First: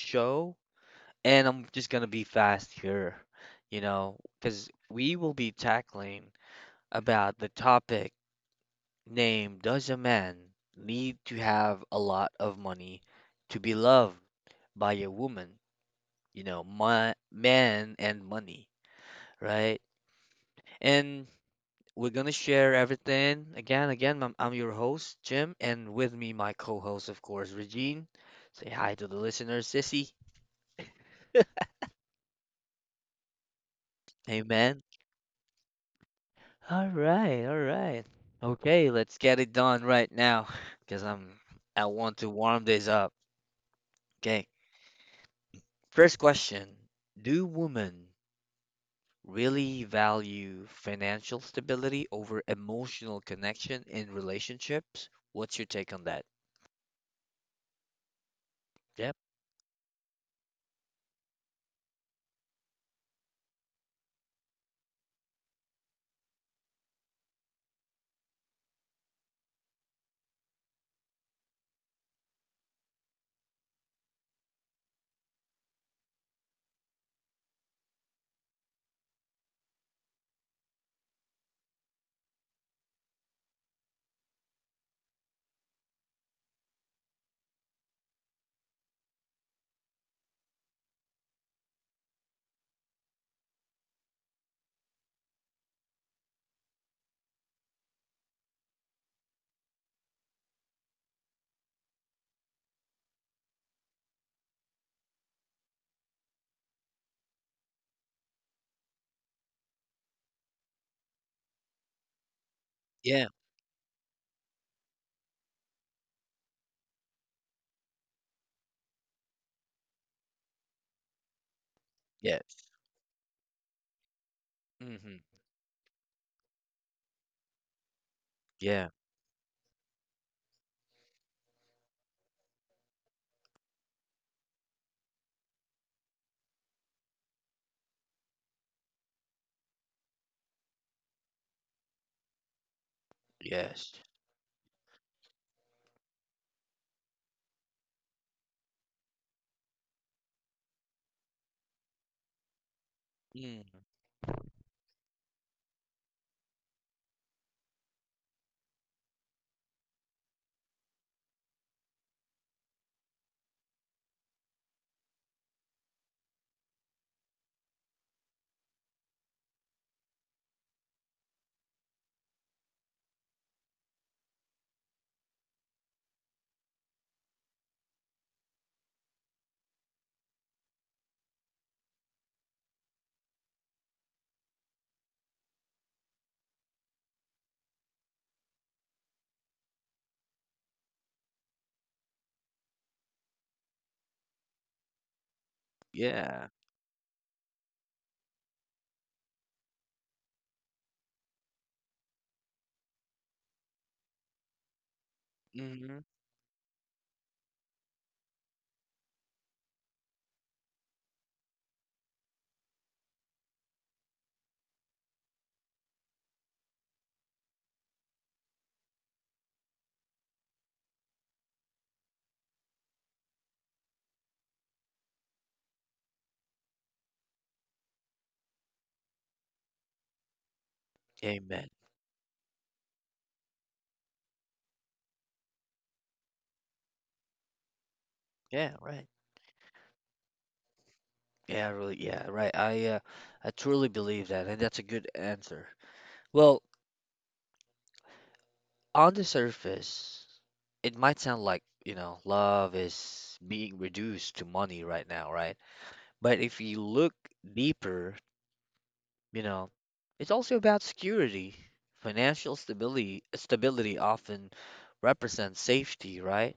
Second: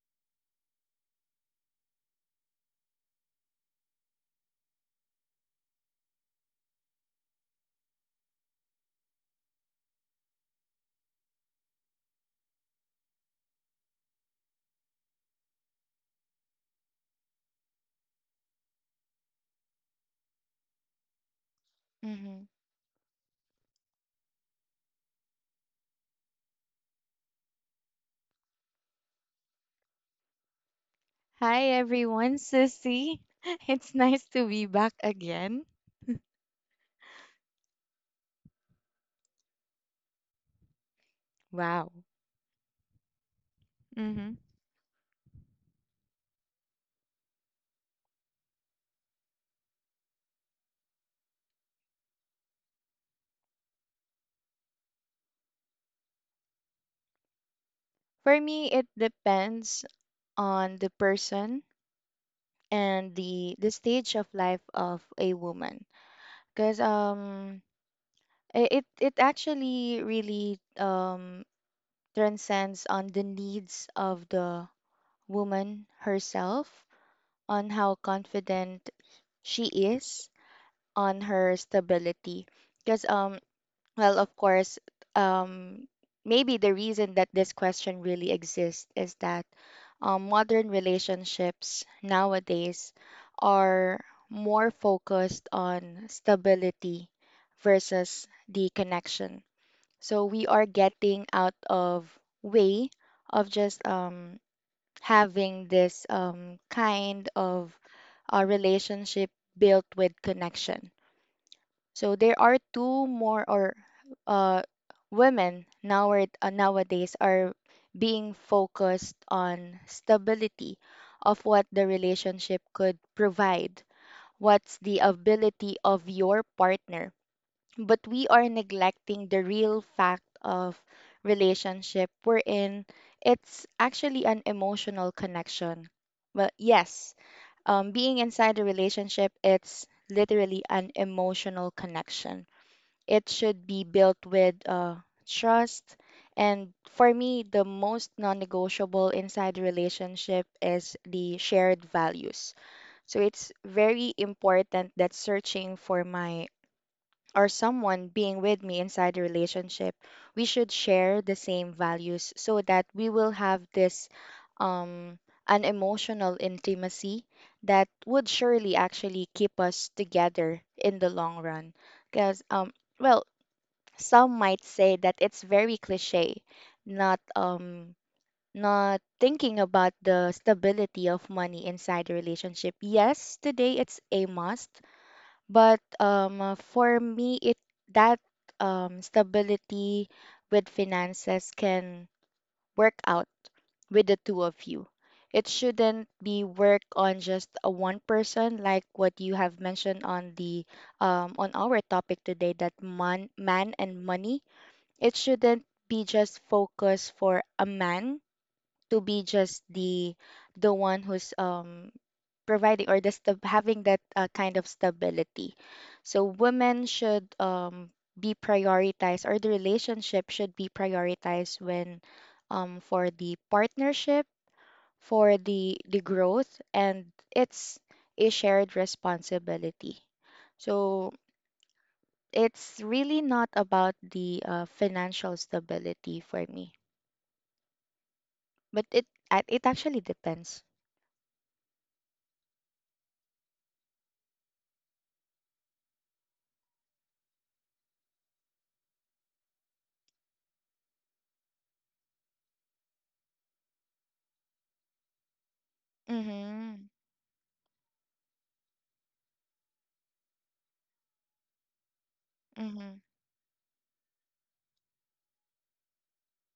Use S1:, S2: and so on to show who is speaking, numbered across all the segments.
S1: show. And I'm just going to be fast here, you know, because we will be tackling about the topic name does a man need to have a lot of money to be loved by a woman? You know, my, man and money, right? And we're going to
S2: Mm-hmm.
S1: share everything. Again, I'm your host, Jim, and with me, my co host, of course, Regine. Say hi to the listeners, Sissy.
S2: Hi everyone, Sissy. It's nice to be
S1: Amen.
S2: back again.
S1: All right, all right. Okay, let's get it done right now because I
S2: Wow.
S1: want to warm this up.
S2: Mm-hmm.
S1: Okay. First question, do women really value financial stability over emotional connection in relationships? What's your take on that?
S2: For me, it
S1: Yep.
S2: depends on the person and the stage of life of a woman. Because it actually really transcends on the needs of the woman herself, on how confident she is, on her stability. Because. Well, of course, um, maybe the reason that this question really exists is that modern relationships nowadays are more focused on stability versus the connection. So we are getting out of way of just having this kind of relationship built with connection, so there are two
S1: Yeah.
S2: more or uh, women now nowadays are being focused on stability of what the relationship
S1: Yes.
S2: could provide. What's the
S1: Mm-hmm.
S2: ability of your partner? But we are
S1: Yeah.
S2: neglecting the real fact of relationship wherein it's actually an emotional connection. Well, yes, being inside a relationship, it's literally an emotional connection. It should be
S1: Yes.
S2: built with trust. And for me, the most non negotiable inside the relationship is the shared values. So it's
S1: Mm.
S2: very important that searching for my or someone being with me inside the relationship, we should share the same values so that we will have this um, an emotional intimacy that would surely actually keep us together in the long run. Because, well, some might say that it's very cliche, not um not thinking about the stability of money inside a relationship. Yes, today it's a must, but for me it that stability with finances can work out with the two of you. It shouldn't be
S1: Yeah.
S2: work on just a one person, like what you have mentioned on the on our topic today that man and money. It shouldn't
S1: Mm-hmm.
S2: be just focused for a man to be just the one who's providing or the stab having that kind of stability, so women should be prioritized or the relationship should be prioritized when for the partnership, for the growth, and it's a shared responsibility, so
S1: Amen.
S2: it's really not about the financial stability for me.
S1: Yeah,
S2: But
S1: right.
S2: it it actually depends.
S1: Yeah, really. Yeah, right. I truly believe that, and that's a good answer. Well, on the surface, it might sound like, you know, love is being reduced to money right now, right? But if you
S2: Mhm.
S1: look deeper, you know, it's also about security. Financial
S2: Mhm.
S1: stability stability often represents safety, right?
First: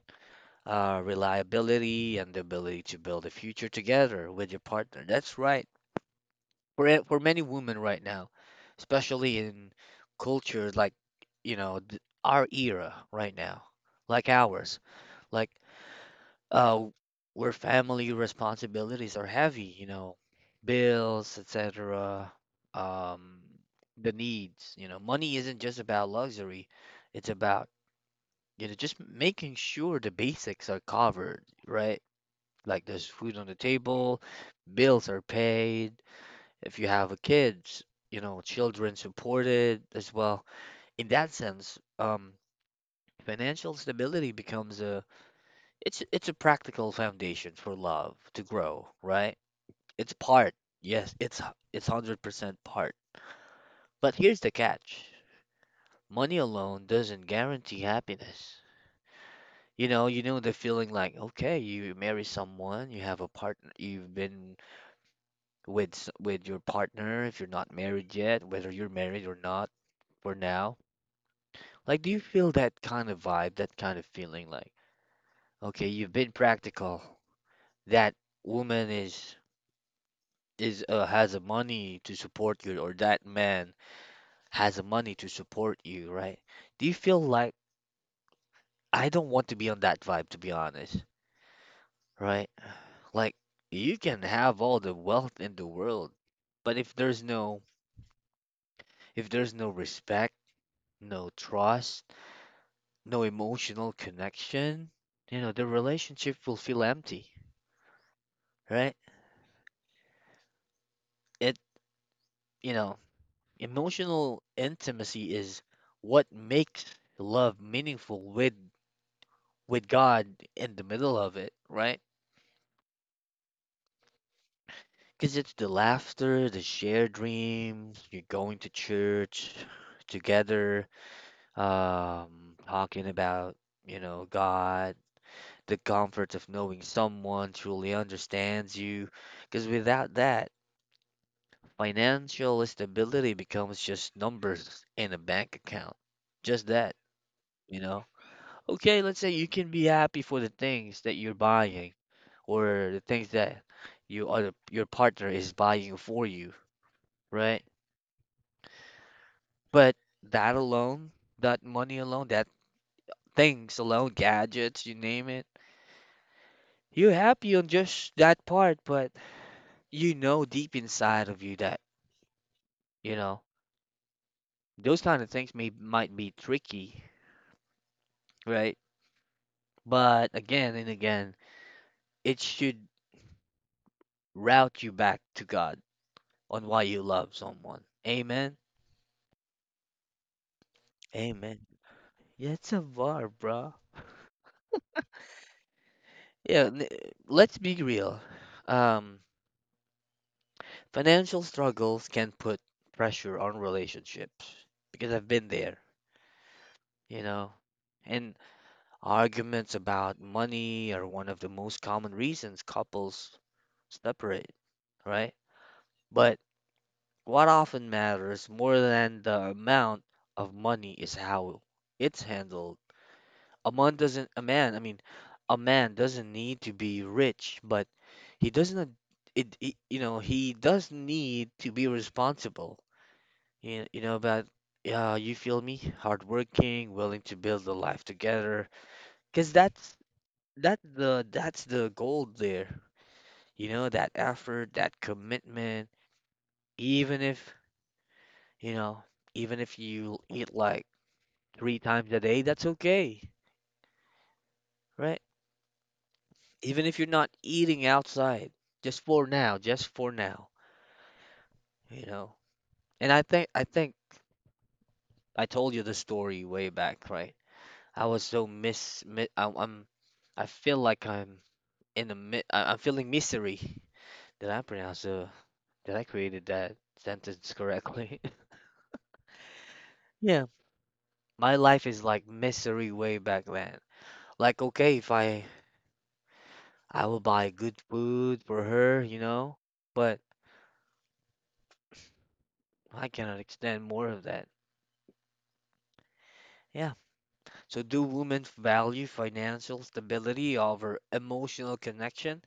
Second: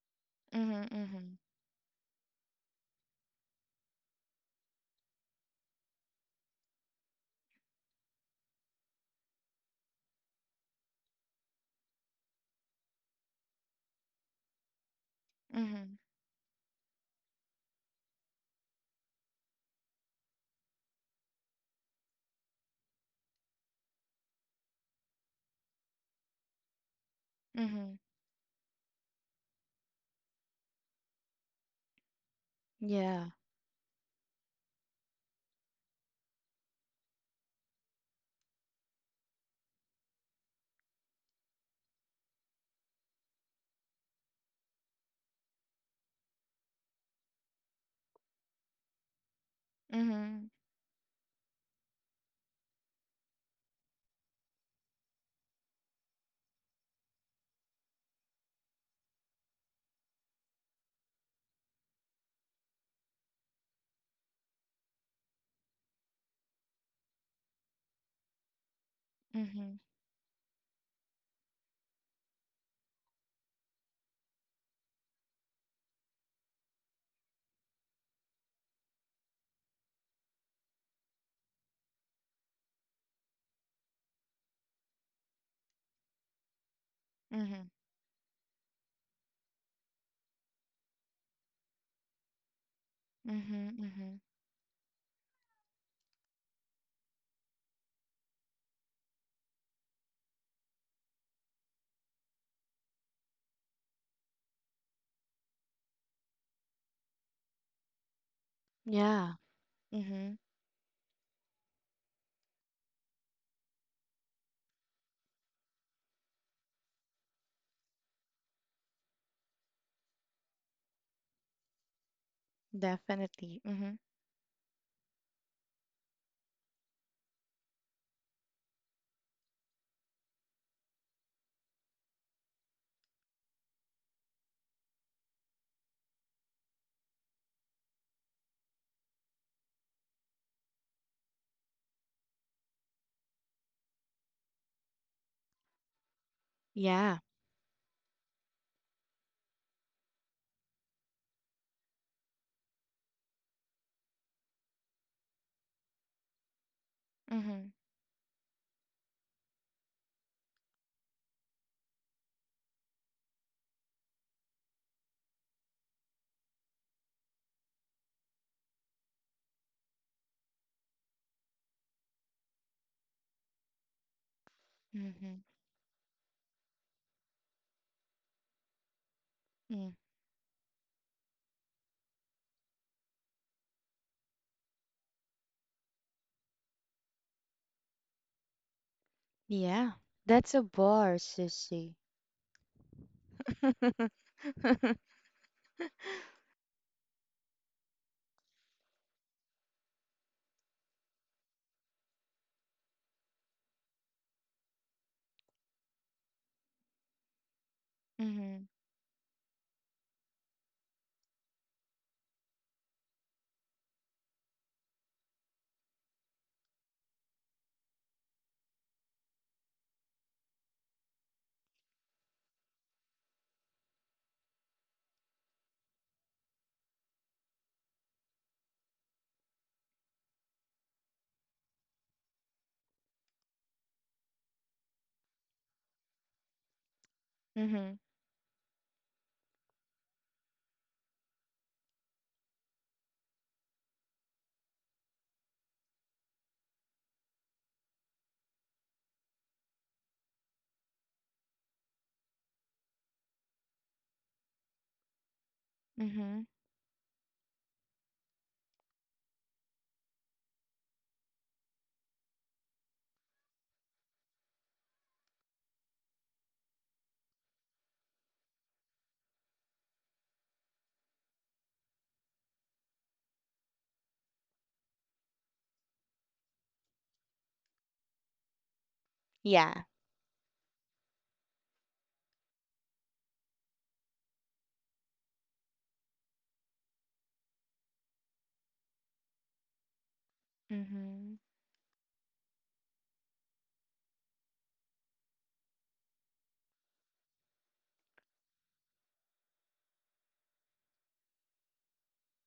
S2: Mhm. Mhm.
S1: Reliability and the ability to build a future together with your partner. That's right. For many women right now, especially in culture like our era right now, like ours, like
S2: Mhm.
S1: uh, where family responsibilities are heavy, you know, bills, etc. Um, the needs, you know, money isn't just about luxury; it's about
S2: Mhm.
S1: you know just making sure the basics are covered, right? Like there's
S2: Yeah.
S1: food on the table, bills are paid, if you have a kids, you know, children supported as well. In that sense, financial stability becomes a it's a practical foundation for love to grow, right? It's
S2: Mhm.
S1: part. Yes, it's 100% part. But here's the catch. Money alone doesn't guarantee happiness. You know the feeling like, okay, you marry someone, you have a partner, you've been with with your partner if you're not married yet, whether you're married or not
S2: Mhm.
S1: for now. Like, do you feel that kind of vibe, that kind of feeling like, okay, you've been practical. That woman is has a money to support you, or that man has a money to support you, right? Do you feel like
S2: Mhm.
S1: I don't want to be on that vibe, to be honest, right? Like,
S2: Mhm.
S1: you can
S2: Mhm.
S1: have all the wealth in the world, but if there's no respect, no trust, no emotional connection, you know, the relationship will feel empty, right?
S2: Yeah. Mhm.
S1: It you know, emotional intimacy is what makes love meaningful with God in the middle of it, right?
S2: Definitely. Mhm.
S1: Because it's the laughter, the shared dreams, you're going to church together, um, talking about, you know, God, the comfort of knowing someone truly understands you. Because without that, financial stability becomes just numbers in a bank account. Just that,
S2: Yeah.
S1: you know? Okay, let's say you can be happy for the things that you're buying or the things that you other your partner is buying for you, right?
S2: Mhm.
S1: But that alone, that money alone, that things alone, gadgets, you name it, you're happy on just that part, but you know deep inside of you that, you know, those kind of
S2: Mhm.
S1: things may might be tricky, right?
S2: Mm.
S1: But again and again, it should route you back to God on why you love someone. Amen.
S2: Yeah. That's a bar,
S1: Amen.
S2: sissy.
S1: Yeah, it's a war, bro. Yeah, n- let's be real. Um, Financial struggles can put pressure on relationships because I've been there, you know. And
S2: Mhm.
S1: arguments about money are one of the most common reasons couples separate, right? But what often matters more than the amount of money is how it's handled. A man doesn't a man I mean a man doesn't need to be rich, but he doesn't it, it you know he does need to be responsible, you know about yeah you feel me, hardworking, willing to build a
S2: Mhm.
S1: life together, because that's the gold there, you know, that effort, that commitment, even if you know even if you eat like three times a day, that's okay, right?
S2: Mhm.
S1: Even if you're not eating outside, just for now, you know. And I think I told you the story way back, right? I was so mis, mi I feel like I'm in the mi I- I'm feeling misery. Did I pronounce the did I created that sentence correctly?
S2: Yeah.
S1: Yeah. My life is like misery way back then. Like okay, if I I will buy good food for her, you know, but
S2: Mhm.
S1: I cannot extend more of that. Yeah. So, do women value financial stability over emotional connection?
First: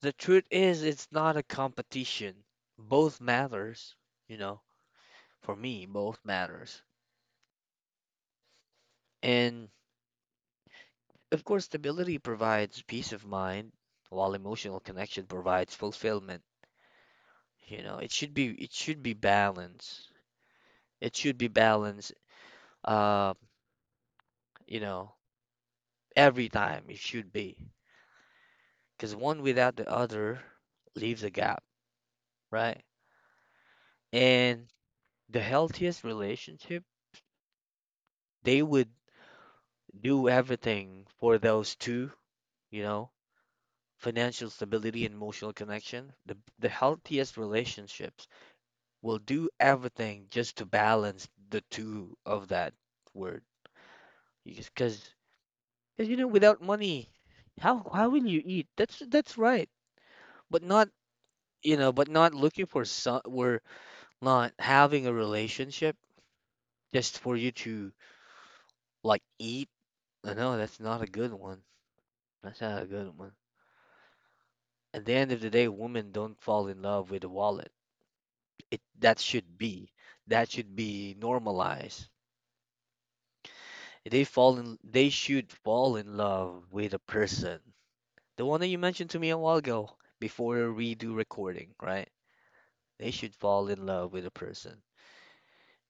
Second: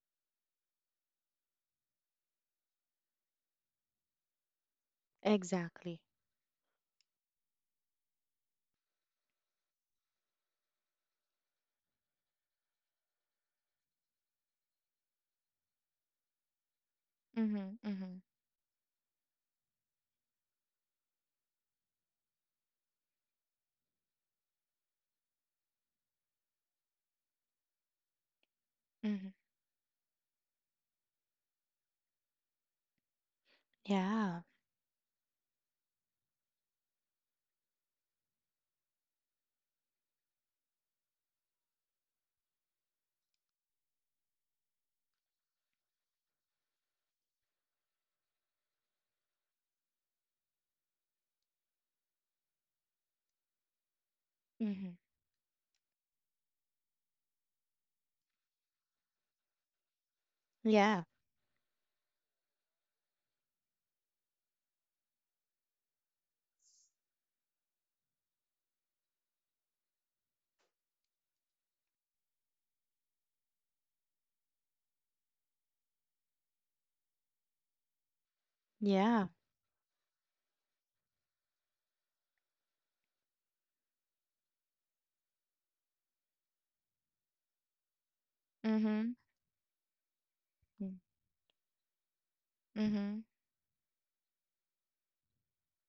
S1: The truth is, it's not a competition. Both matters, you know, for me,
S2: Exactly.
S1: both matters. And of course, stability provides peace of mind, while emotional connection provides fulfillment.
S2: Mhm.
S1: You know,
S2: Mhm.
S1: it should be balance. It should be balance, uh, you know, every time it should be. Because
S2: Mhm.
S1: one without the other leaves a gap, right?
S2: Yeah.
S1: And the healthiest relationship, they would do everything for those two, you know, financial stability and emotional connection. The healthiest relationships will do everything just to balance the two of that word.
S2: Mhm.
S1: Because you know, without money, how will you eat? That's right. But not
S2: Yeah.
S1: you know, but not looking for some or not having a relationship just for you to like eat. No, that's not a good one. That's not a good one. At the end of the day, women don't fall in love with a wallet. It
S2: Yeah.
S1: that should be normalized. They should fall in love with a person. The one that you mentioned
S2: Mhm.
S1: to me a while ago before we do recording, right? They
S2: Mm-hmm.
S1: should fall in love with a person.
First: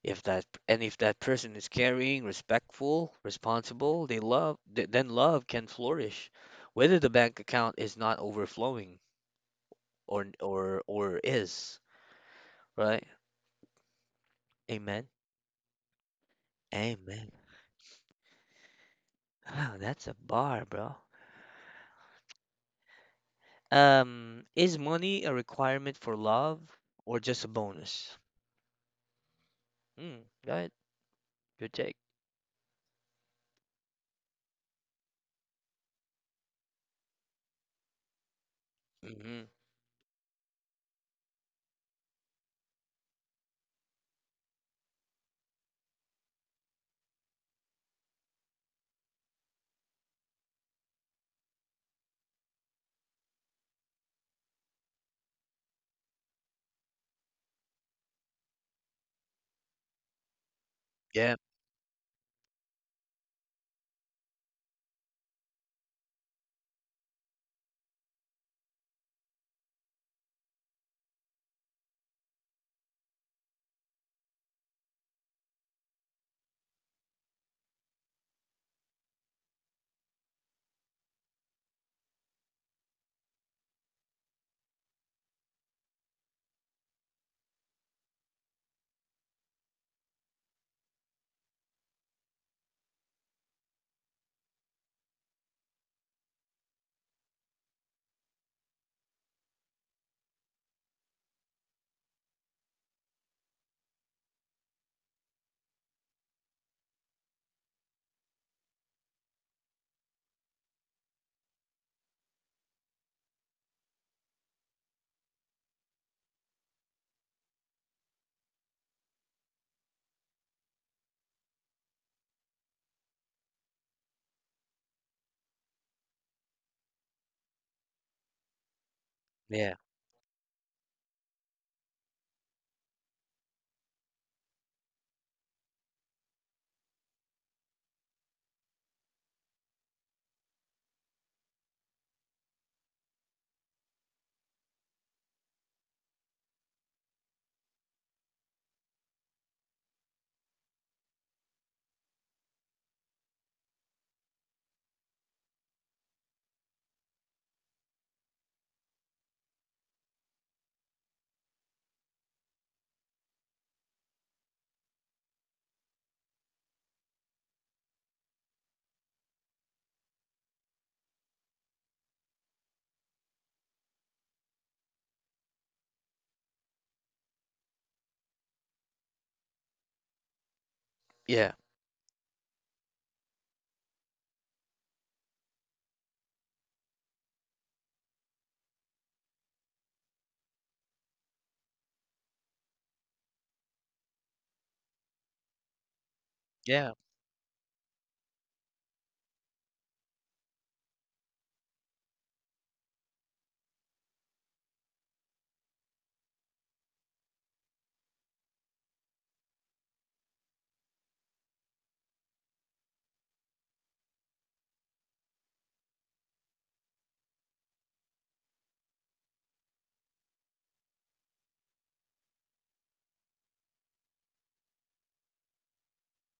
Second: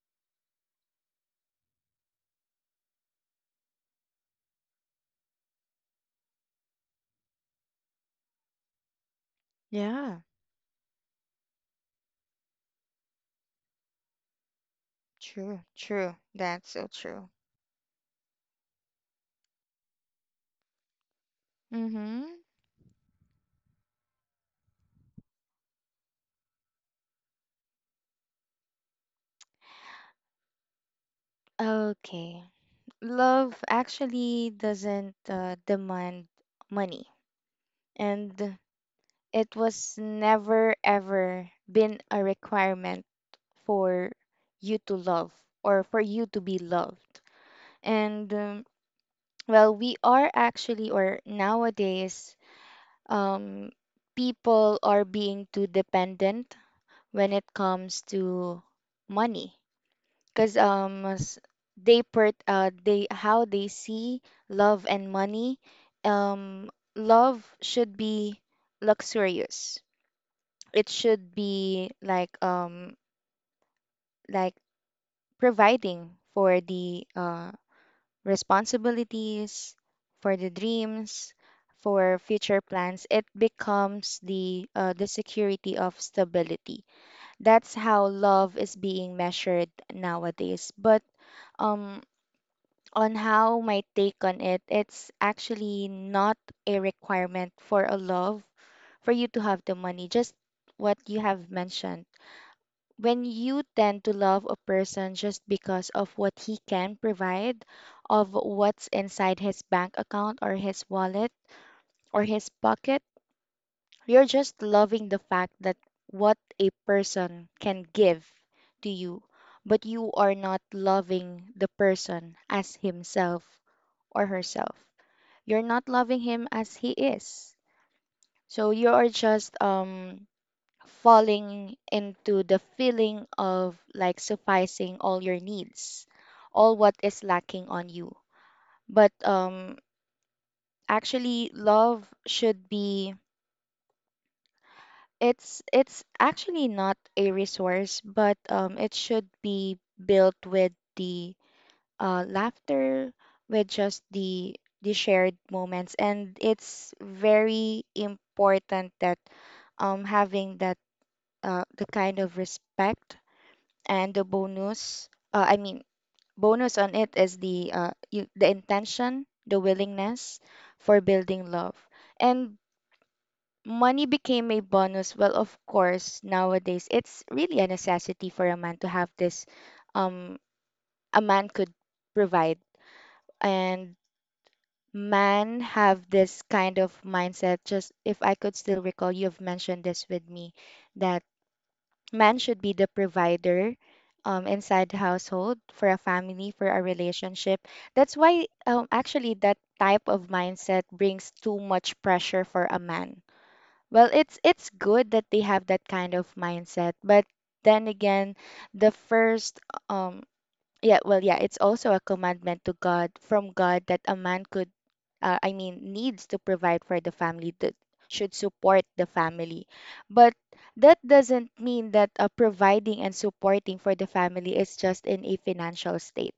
S1: If that person is caring, respectful, responsible, then love can flourish. Whether the bank account is not overflowing
S2: Yeah,
S1: or or is, right? Amen.
S2: true, true. That's so true.
S1: Amen. Oh, that's a bar, bro.
S2: Mm-hmm.
S1: Is money a requirement for love or just a bonus? Mm, right. Good take.
S2: Okay. Love actually doesn't demand money, and
S1: Hmm.
S2: it was never ever been a requirement for you to love or for you to be loved. And we are actually, or nowadays, um, people are being too dependent when it comes to money because
S1: Yeah,
S2: they per they how they see love and money. um Love should be luxurious. It should be like like providing for the responsibilities, for the dreams, for future plans. It becomes the security of stability. That's how love is being measured nowadays, but um on how my take on it, it's actually not a requirement for a love for you to have the money, just what you have mentioned. When you tend to love a person just because of what he can provide, of what's inside his bank account or his wallet or his pocket, you're just loving the fact that what a person can give to you, but you are not loving the person as himself or herself. You're not loving him as he is. So you are just
S1: yeah,
S2: falling into the feeling of like sufficing all your needs, all what is lacking on you. But actually love should be it's actually not a resource, but it should be built with the laughter, with just the shared moments. And it's very important that having that the kind of respect. And the bonus, I mean, bonus on it is the the intention, the willingness for building love, and money became a bonus. Well, of course, nowadays it's really a necessity for a man to have this. Um, a man
S1: yeah,
S2: could provide, and men have this kind of mindset. Just if I could still recall, you've mentioned this with me that men should be the provider inside the household, for a family, for a
S1: yeah.
S2: relationship. That's why actually that type of mindset brings too much pressure for a man. Well, it's good that they have that kind of mindset, but then again, the first um yeah, it's also a commandment to God, from God, that a man could, I mean, needs to provide for the family, that should support the family. But that doesn't mean that providing and supporting for the family is just in a financial state.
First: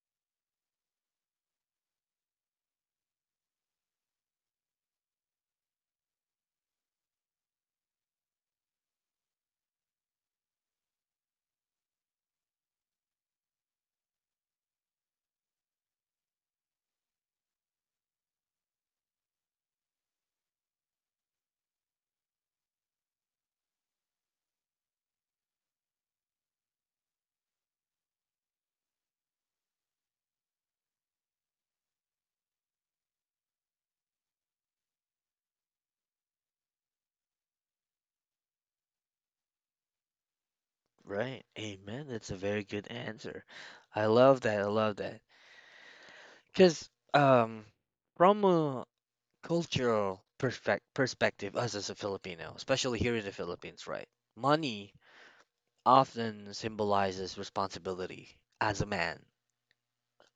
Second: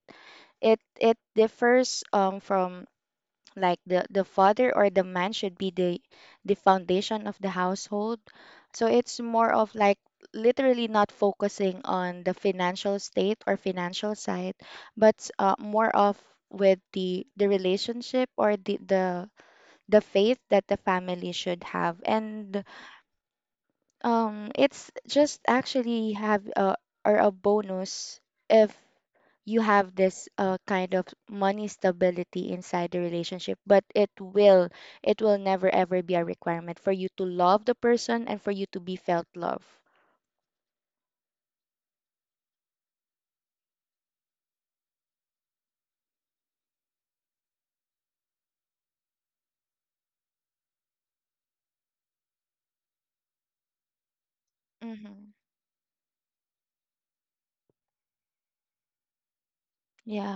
S2: It differs from like the father or the man should be the foundation of the household. So it's more of like literally not focusing on the financial state or financial side, but more of with the relationship or the faith that the family should have. And it's just actually have a, or a bonus if you have this kind of money stability inside the relationship, but it will never ever be a requirement for you to love the person and for you to be felt love.
S1: Right. Amen. That's a very good answer. I love that. I love that. Because um, from a cultural perspec perspective, us as a Filipino, especially here in the Philippines, right? Money
S2: Mm-hmm.
S1: often symbolizes responsibility as a man,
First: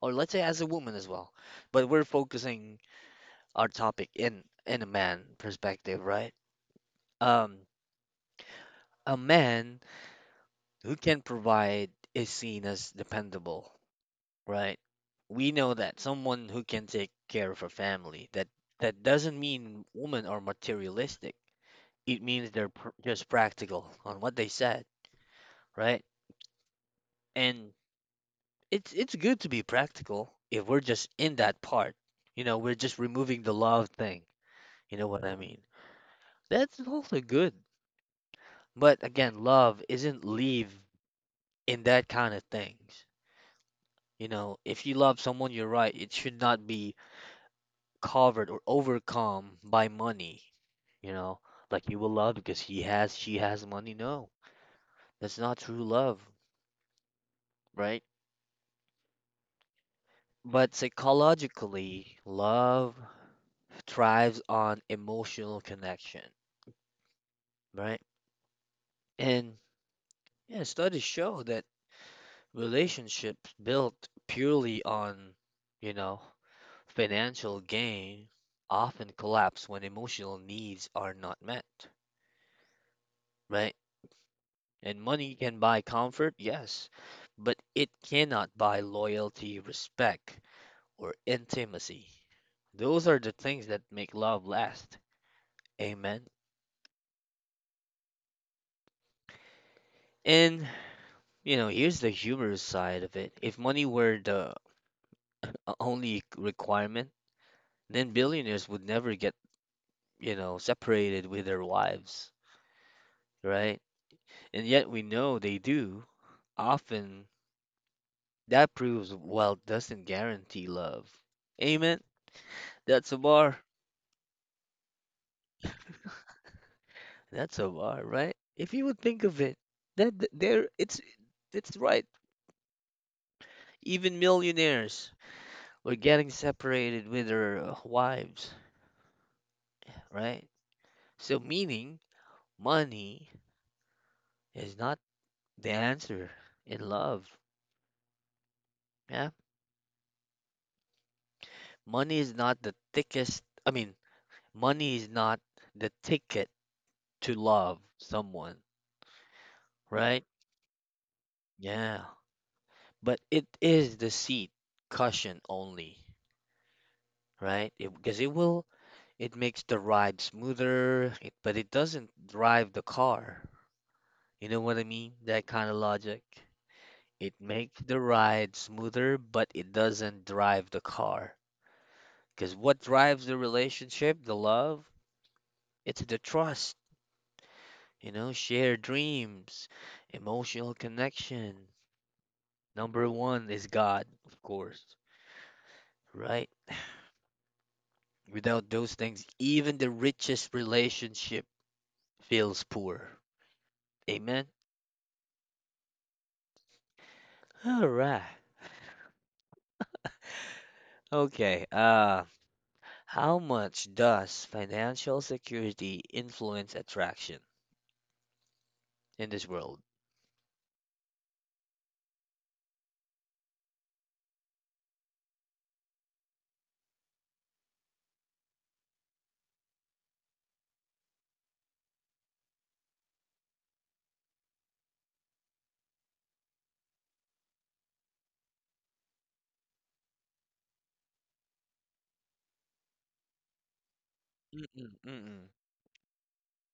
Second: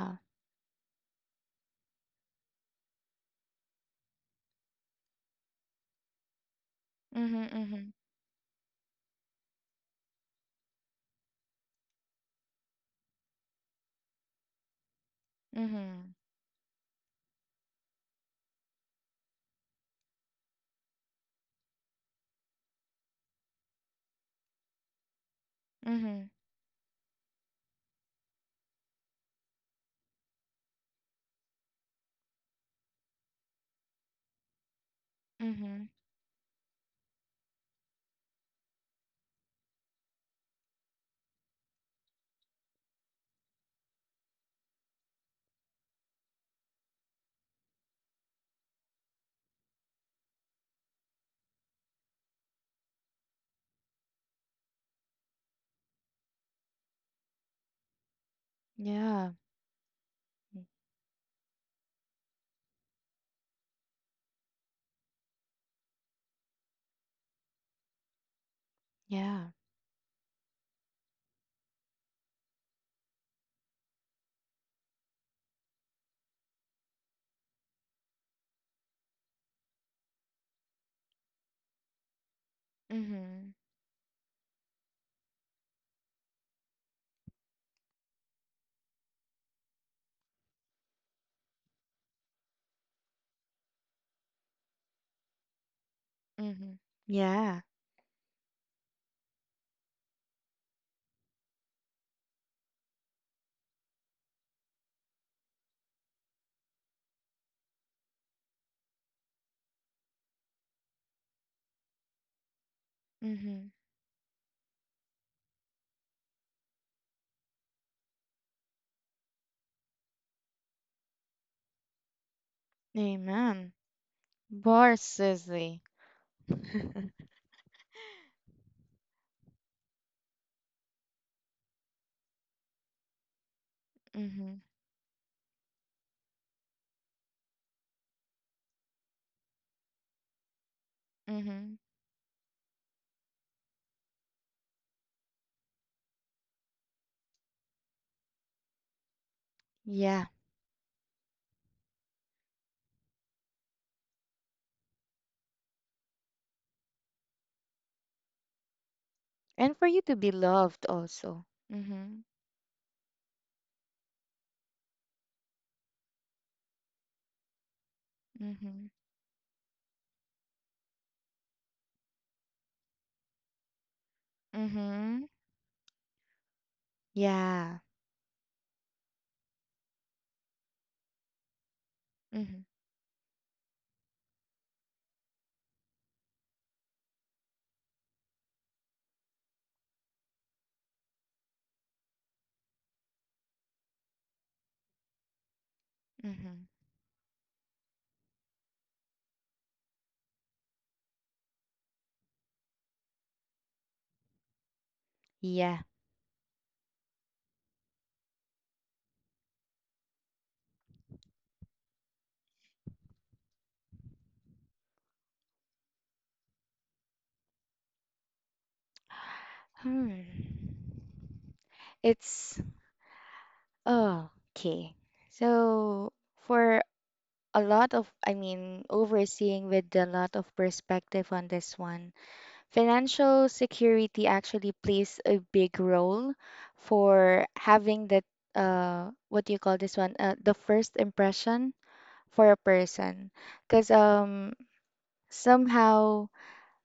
S1: or let's say as a woman as well. But we're focusing our topic in a man perspective, right?
S2: Mm-hmm,
S1: Um,
S2: mm-hmm,
S1: a man who can provide is seen as dependable, right? We know that
S2: mm-hmm,
S1: someone who can take care of a family, that doesn't mean women are materialistic. It means they're just practical on what they said, right?
S2: mm-hmm,
S1: And it's good to be practical if we're just in that part. You know, we're just removing the love thing. You know what I mean?
S2: mm-hmm.
S1: That's also good. But again, love isn't leave in that kind of things. You know, if you love someone, you're right. It should not be covered or overcome by money. You know, like you will love because he has, she has money. No, that's not true love, right?
S2: Yeah. Mm.
S1: But psychologically, love thrives on emotional connection, right?
S2: Yeah.
S1: And yeah, studies show that relationships built purely on, you know, financial gain often collapse when emotional needs are not met,
S2: Mhm.
S1: right? And money can buy comfort, yes, but it cannot buy loyalty, respect, or intimacy. Those are the things that make love last. Amen.
S2: Mhm. Yeah.
S1: And, you know, here's the humorous side of it. If money were the only requirement, then billionaires would never get, you know, separated with their wives,
S2: Mhm.
S1: right? And yet we know they do, often. That proves wealth doesn't guarantee love. Amen. That's a bar.
S2: Amen. Bar Sisley.
S1: That's a bar, right? If you would think of it, that th- there it's right. Even
S2: Mhm.
S1: millionaires were getting separated with their wives, right? So
S2: Mhm.
S1: meaning money is not the answer in love. Yeah?
S2: Yeah.
S1: Money is not the thickest I mean, money is not the ticket to love someone,
S2: And for you to
S1: right?
S2: be loved also.
S1: Yeah.
S2: Mhm.
S1: But it is the seat cushion only, right? Because
S2: Mhm.
S1: it makes the ride smoother, but it doesn't drive the car. You know what I mean?
S2: Mhm.
S1: That kind of logic. It
S2: Yeah.
S1: makes the ride smoother, but it doesn't drive the car. Because
S2: Mhm.
S1: what drives the relationship, the love, it's the trust, you know, shared dreams, emotional connection. Number one is God, of course, right?
S2: Mhm.
S1: Without those things, even the richest relationship feels poor. Amen.
S2: Yeah.
S1: All right. Okay. How much does financial security influence attraction in this world?
S2: Hmm. It's okay. So for a lot of, I mean, overseeing with a lot of perspective on this one, financial security actually plays a big role for having that what do you call this one the first impression for a person, because
S1: Mm-mm, mm-mm.
S2: somehow,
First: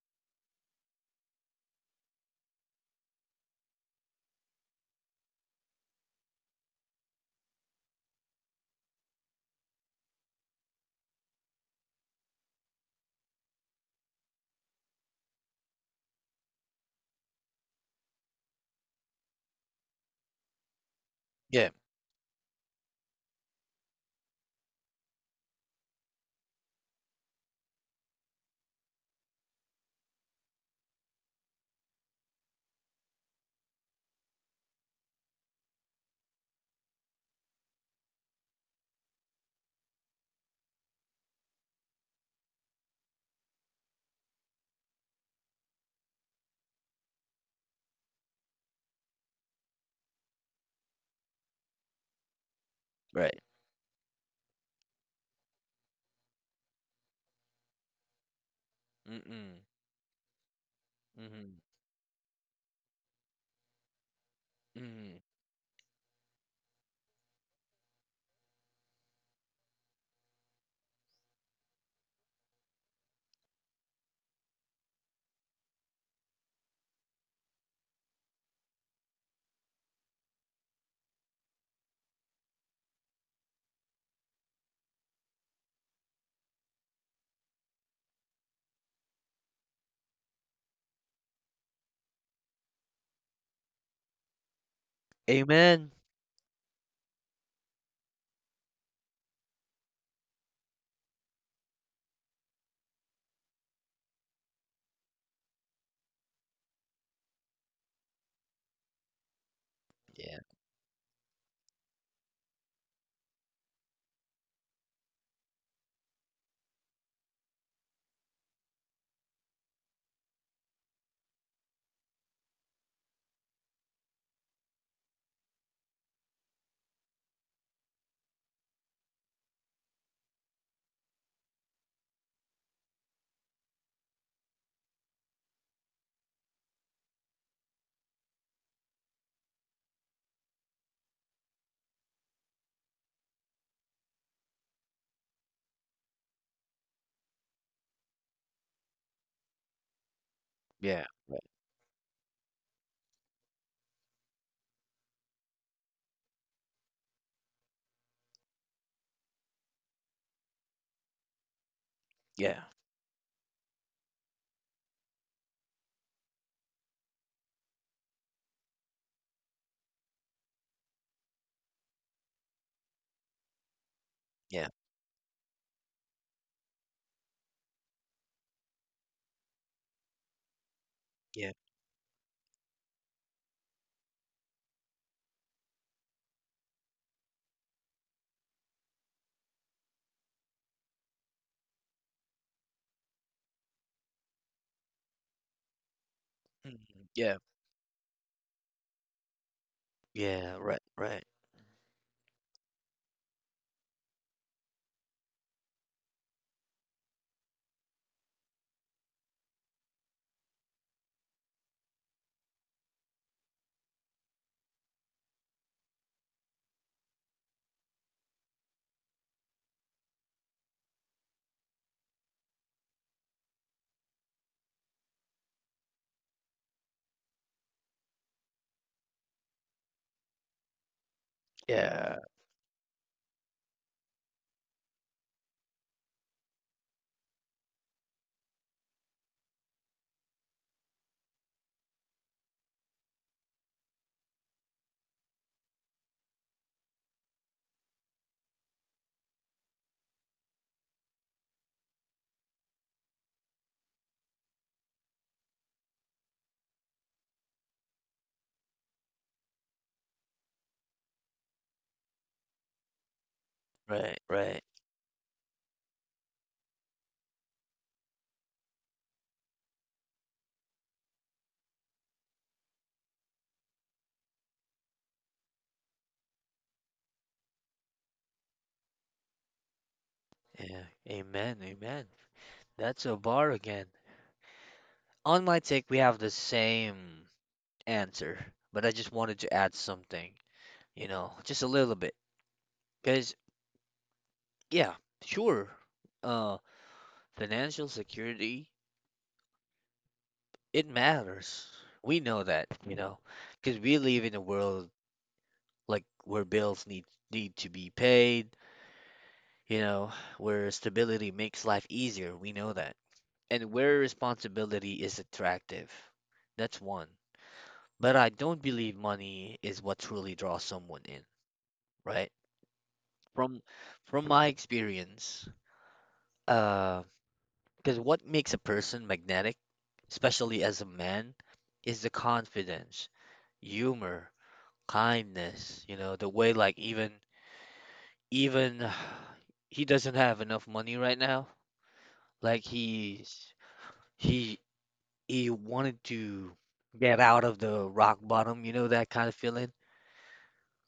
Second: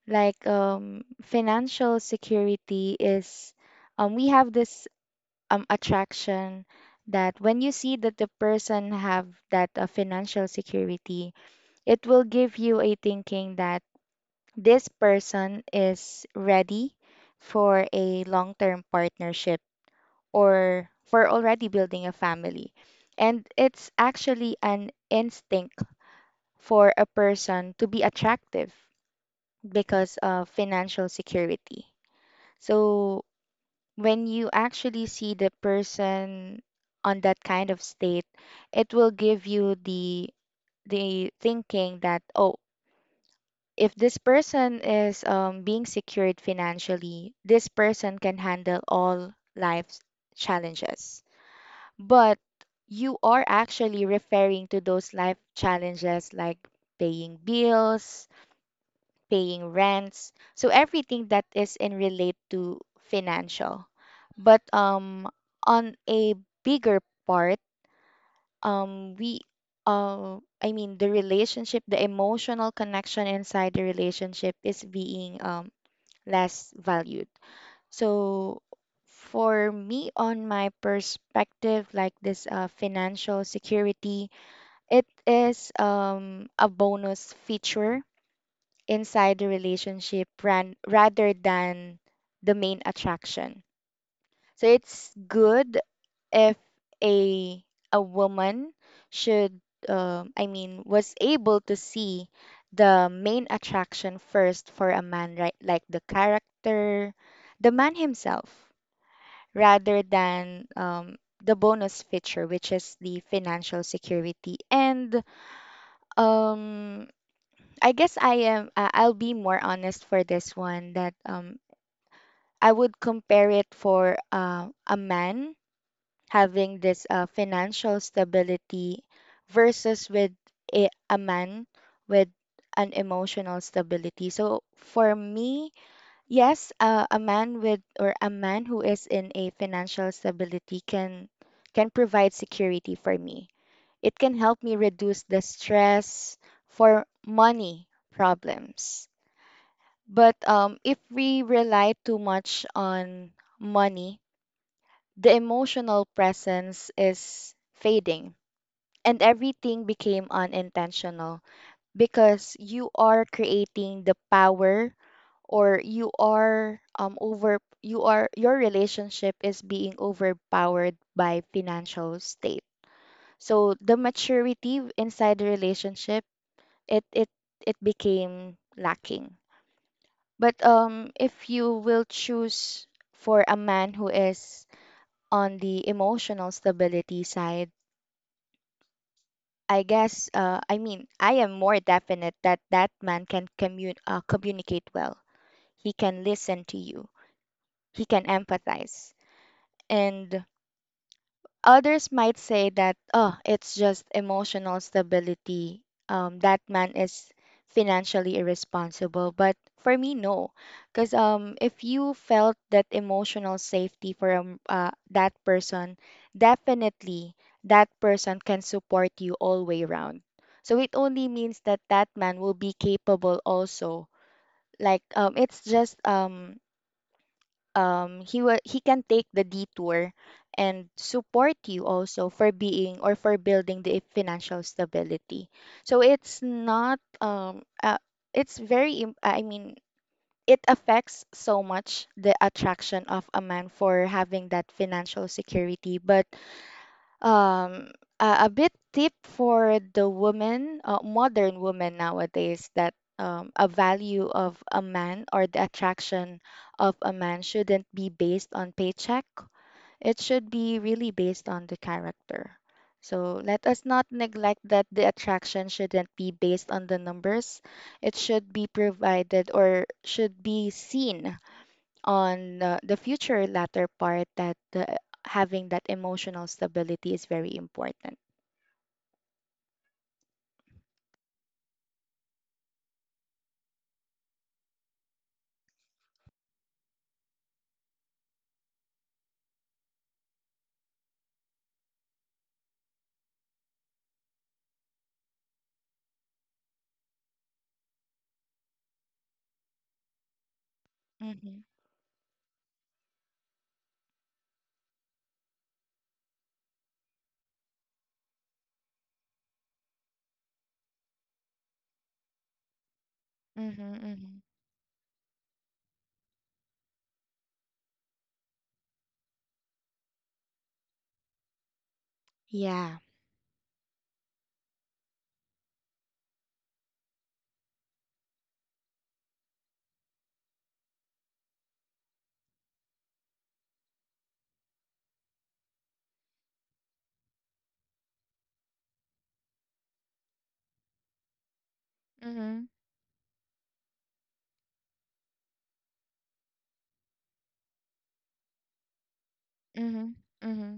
S2: like financial security is we have this attraction that when you see that the person have that financial security, it will give you a thinking that this person is ready for a long term partnership or for
S1: Yeah.
S2: already building a family. And it's actually an instinct for a person to be attractive because of financial security. So when you actually see the person on that kind of state, it will give you the thinking that, oh, if this person is being secured financially, this person can handle all life's challenges. But you
S1: Right.
S2: are actually referring to those life challenges like paying bills,
S1: Mm-mm,
S2: paying rents, so everything that
S1: mm-hmm,
S2: is in relate to financial. But
S1: mm-hmm.
S2: on a bigger part, we I mean the relationship, the emotional connection inside the relationship is being less valued. So for me, on my perspective, like this financial security, it is a bonus feature inside the relationship rather than the main attraction. So it's good
S1: Amen.
S2: if a a woman should I mean was able to see the main attraction first for a man, right? Like the character, the man himself, rather
S1: Yeah.
S2: than the bonus feature, which is the financial security. And um, I guess I'll be more honest for this one that I would compare it for a man having this financial stability versus with a man with an emotional stability. So for me, yes, a man with or a man who is in a financial stability can provide security for me. It can help me reduce the stress for money problems. But if
S1: Yeah. Right.
S2: we rely too much on money, the emotional presence is fading and everything became unintentional,
S1: Yeah.
S2: because you are creating the power, or you are your relationship is being overpowered by financial state, so the
S1: Yeah.
S2: maturity inside the relationship it it became lacking. But
S1: Yeah.
S2: if you will choose for a man who is on the emotional stability side, I guess, I mean, I am more definite that that man can communicate well. He can listen to
S1: Mm-hmm.
S2: you,
S1: Yeah.
S2: he can empathize. And
S1: Yeah. Right. Right.
S2: others might say that, oh, it's just emotional stability. That man is financially irresponsible. But for me, no. Because if you felt that emotional safety from that person, definitely that person can support you all way round. So it only means that that man will be capable also. Like it's just he will he can take the detour and support you
S1: Yeah.
S2: also for being or for building the financial stability. So it's not it's very im- I mean it affects so much the attraction of a man for having that financial security, but um a bit tip for the woman, modern woman nowadays, that a value of a man or the attraction of a man shouldn't be based on paycheck. It should be really based on the character. So let us not
S1: Right. Right.
S2: neglect that the attraction shouldn't be based on the numbers. It should be provided or should be seen on the future latter part, that having that emotional stability is very important.
S1: Yeah. Amen. Amen. That's a bar again. On my take, we have the same answer, but I just wanted to add something, you know, just a little bit. Because, yeah, sure, uh, financial security, it matters.
S2: Mm-hmm.
S1: We know that, because we live in a world like where bills need to be paid, you know, where stability makes life easier. We know that. And
S2: Mm-hmm.
S1: where
S2: Mm-hmm.
S1: responsibility is attractive. That's one. But I don't believe money is what truly draws someone in, right?
S2: Yeah.
S1: From from my experience, uh, because what makes a person magnetic, especially as a man, is the confidence, humor, kindness, the way like even he doesn't have enough money right now. Like
S2: Mm-hmm.
S1: he he wanted to get out of the rock bottom, that kind of feeling.
S2: Mm-hmm. Mm-hmm.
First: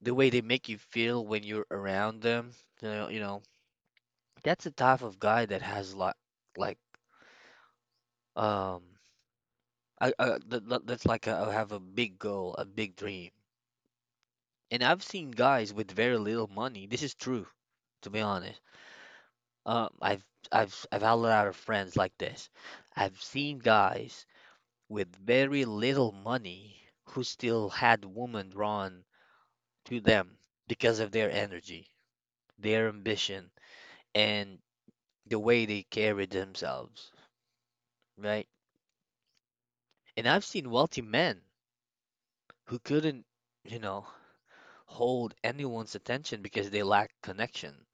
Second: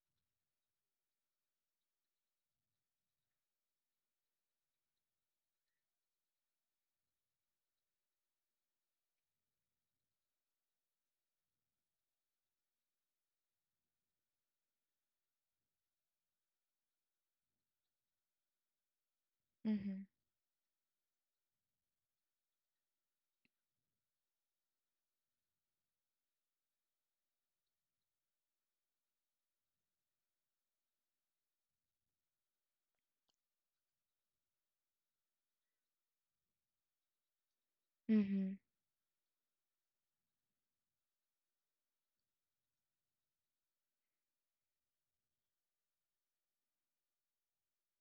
S1: The way they make you feel when you're around them, you know, you know, that's the type of guy that has like um that's like a, I have a big goal, a big dream. And I've seen guys with very little money. This is true, to be honest. Uh,
S2: Mm-hmm.
S1: I've I've had a lot of friends like this. I've seen guys with very little money who still had women drawn to them because of their energy, their ambition, and the way they carried themselves,
S2: Mm-hmm.
S1: right? And I've seen wealthy men who couldn't, you know. hold anyone's attention because they lack connection,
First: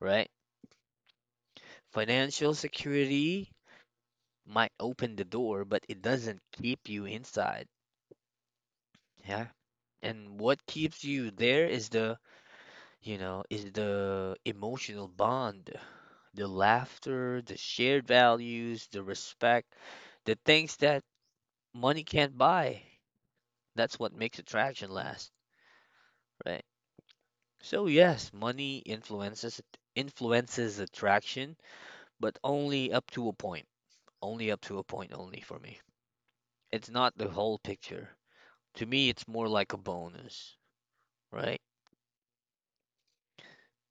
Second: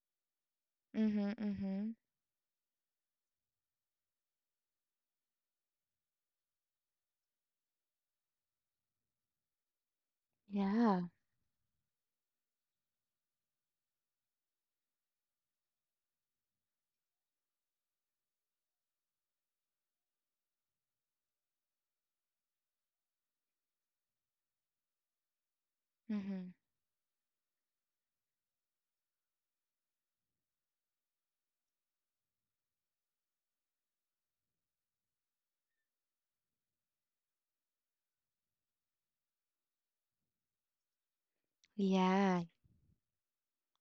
S1: right?
S2: Mm-hmm. Mm-hmm.
S1: Financial security might open the door, but it doesn't keep you inside. Yeah. And what keeps
S2: Yeah.
S1: you there is the emotional bond, the laughter, the shared values, the respect, the things that money can't buy. That's what makes attraction last,
S2: Mm-hmm.
S1: right? So yes, money influences attraction but only up to a point. Only up to a point only for me. It's not the whole picture. To me, it's more like a bonus, right?
S2: Yeah.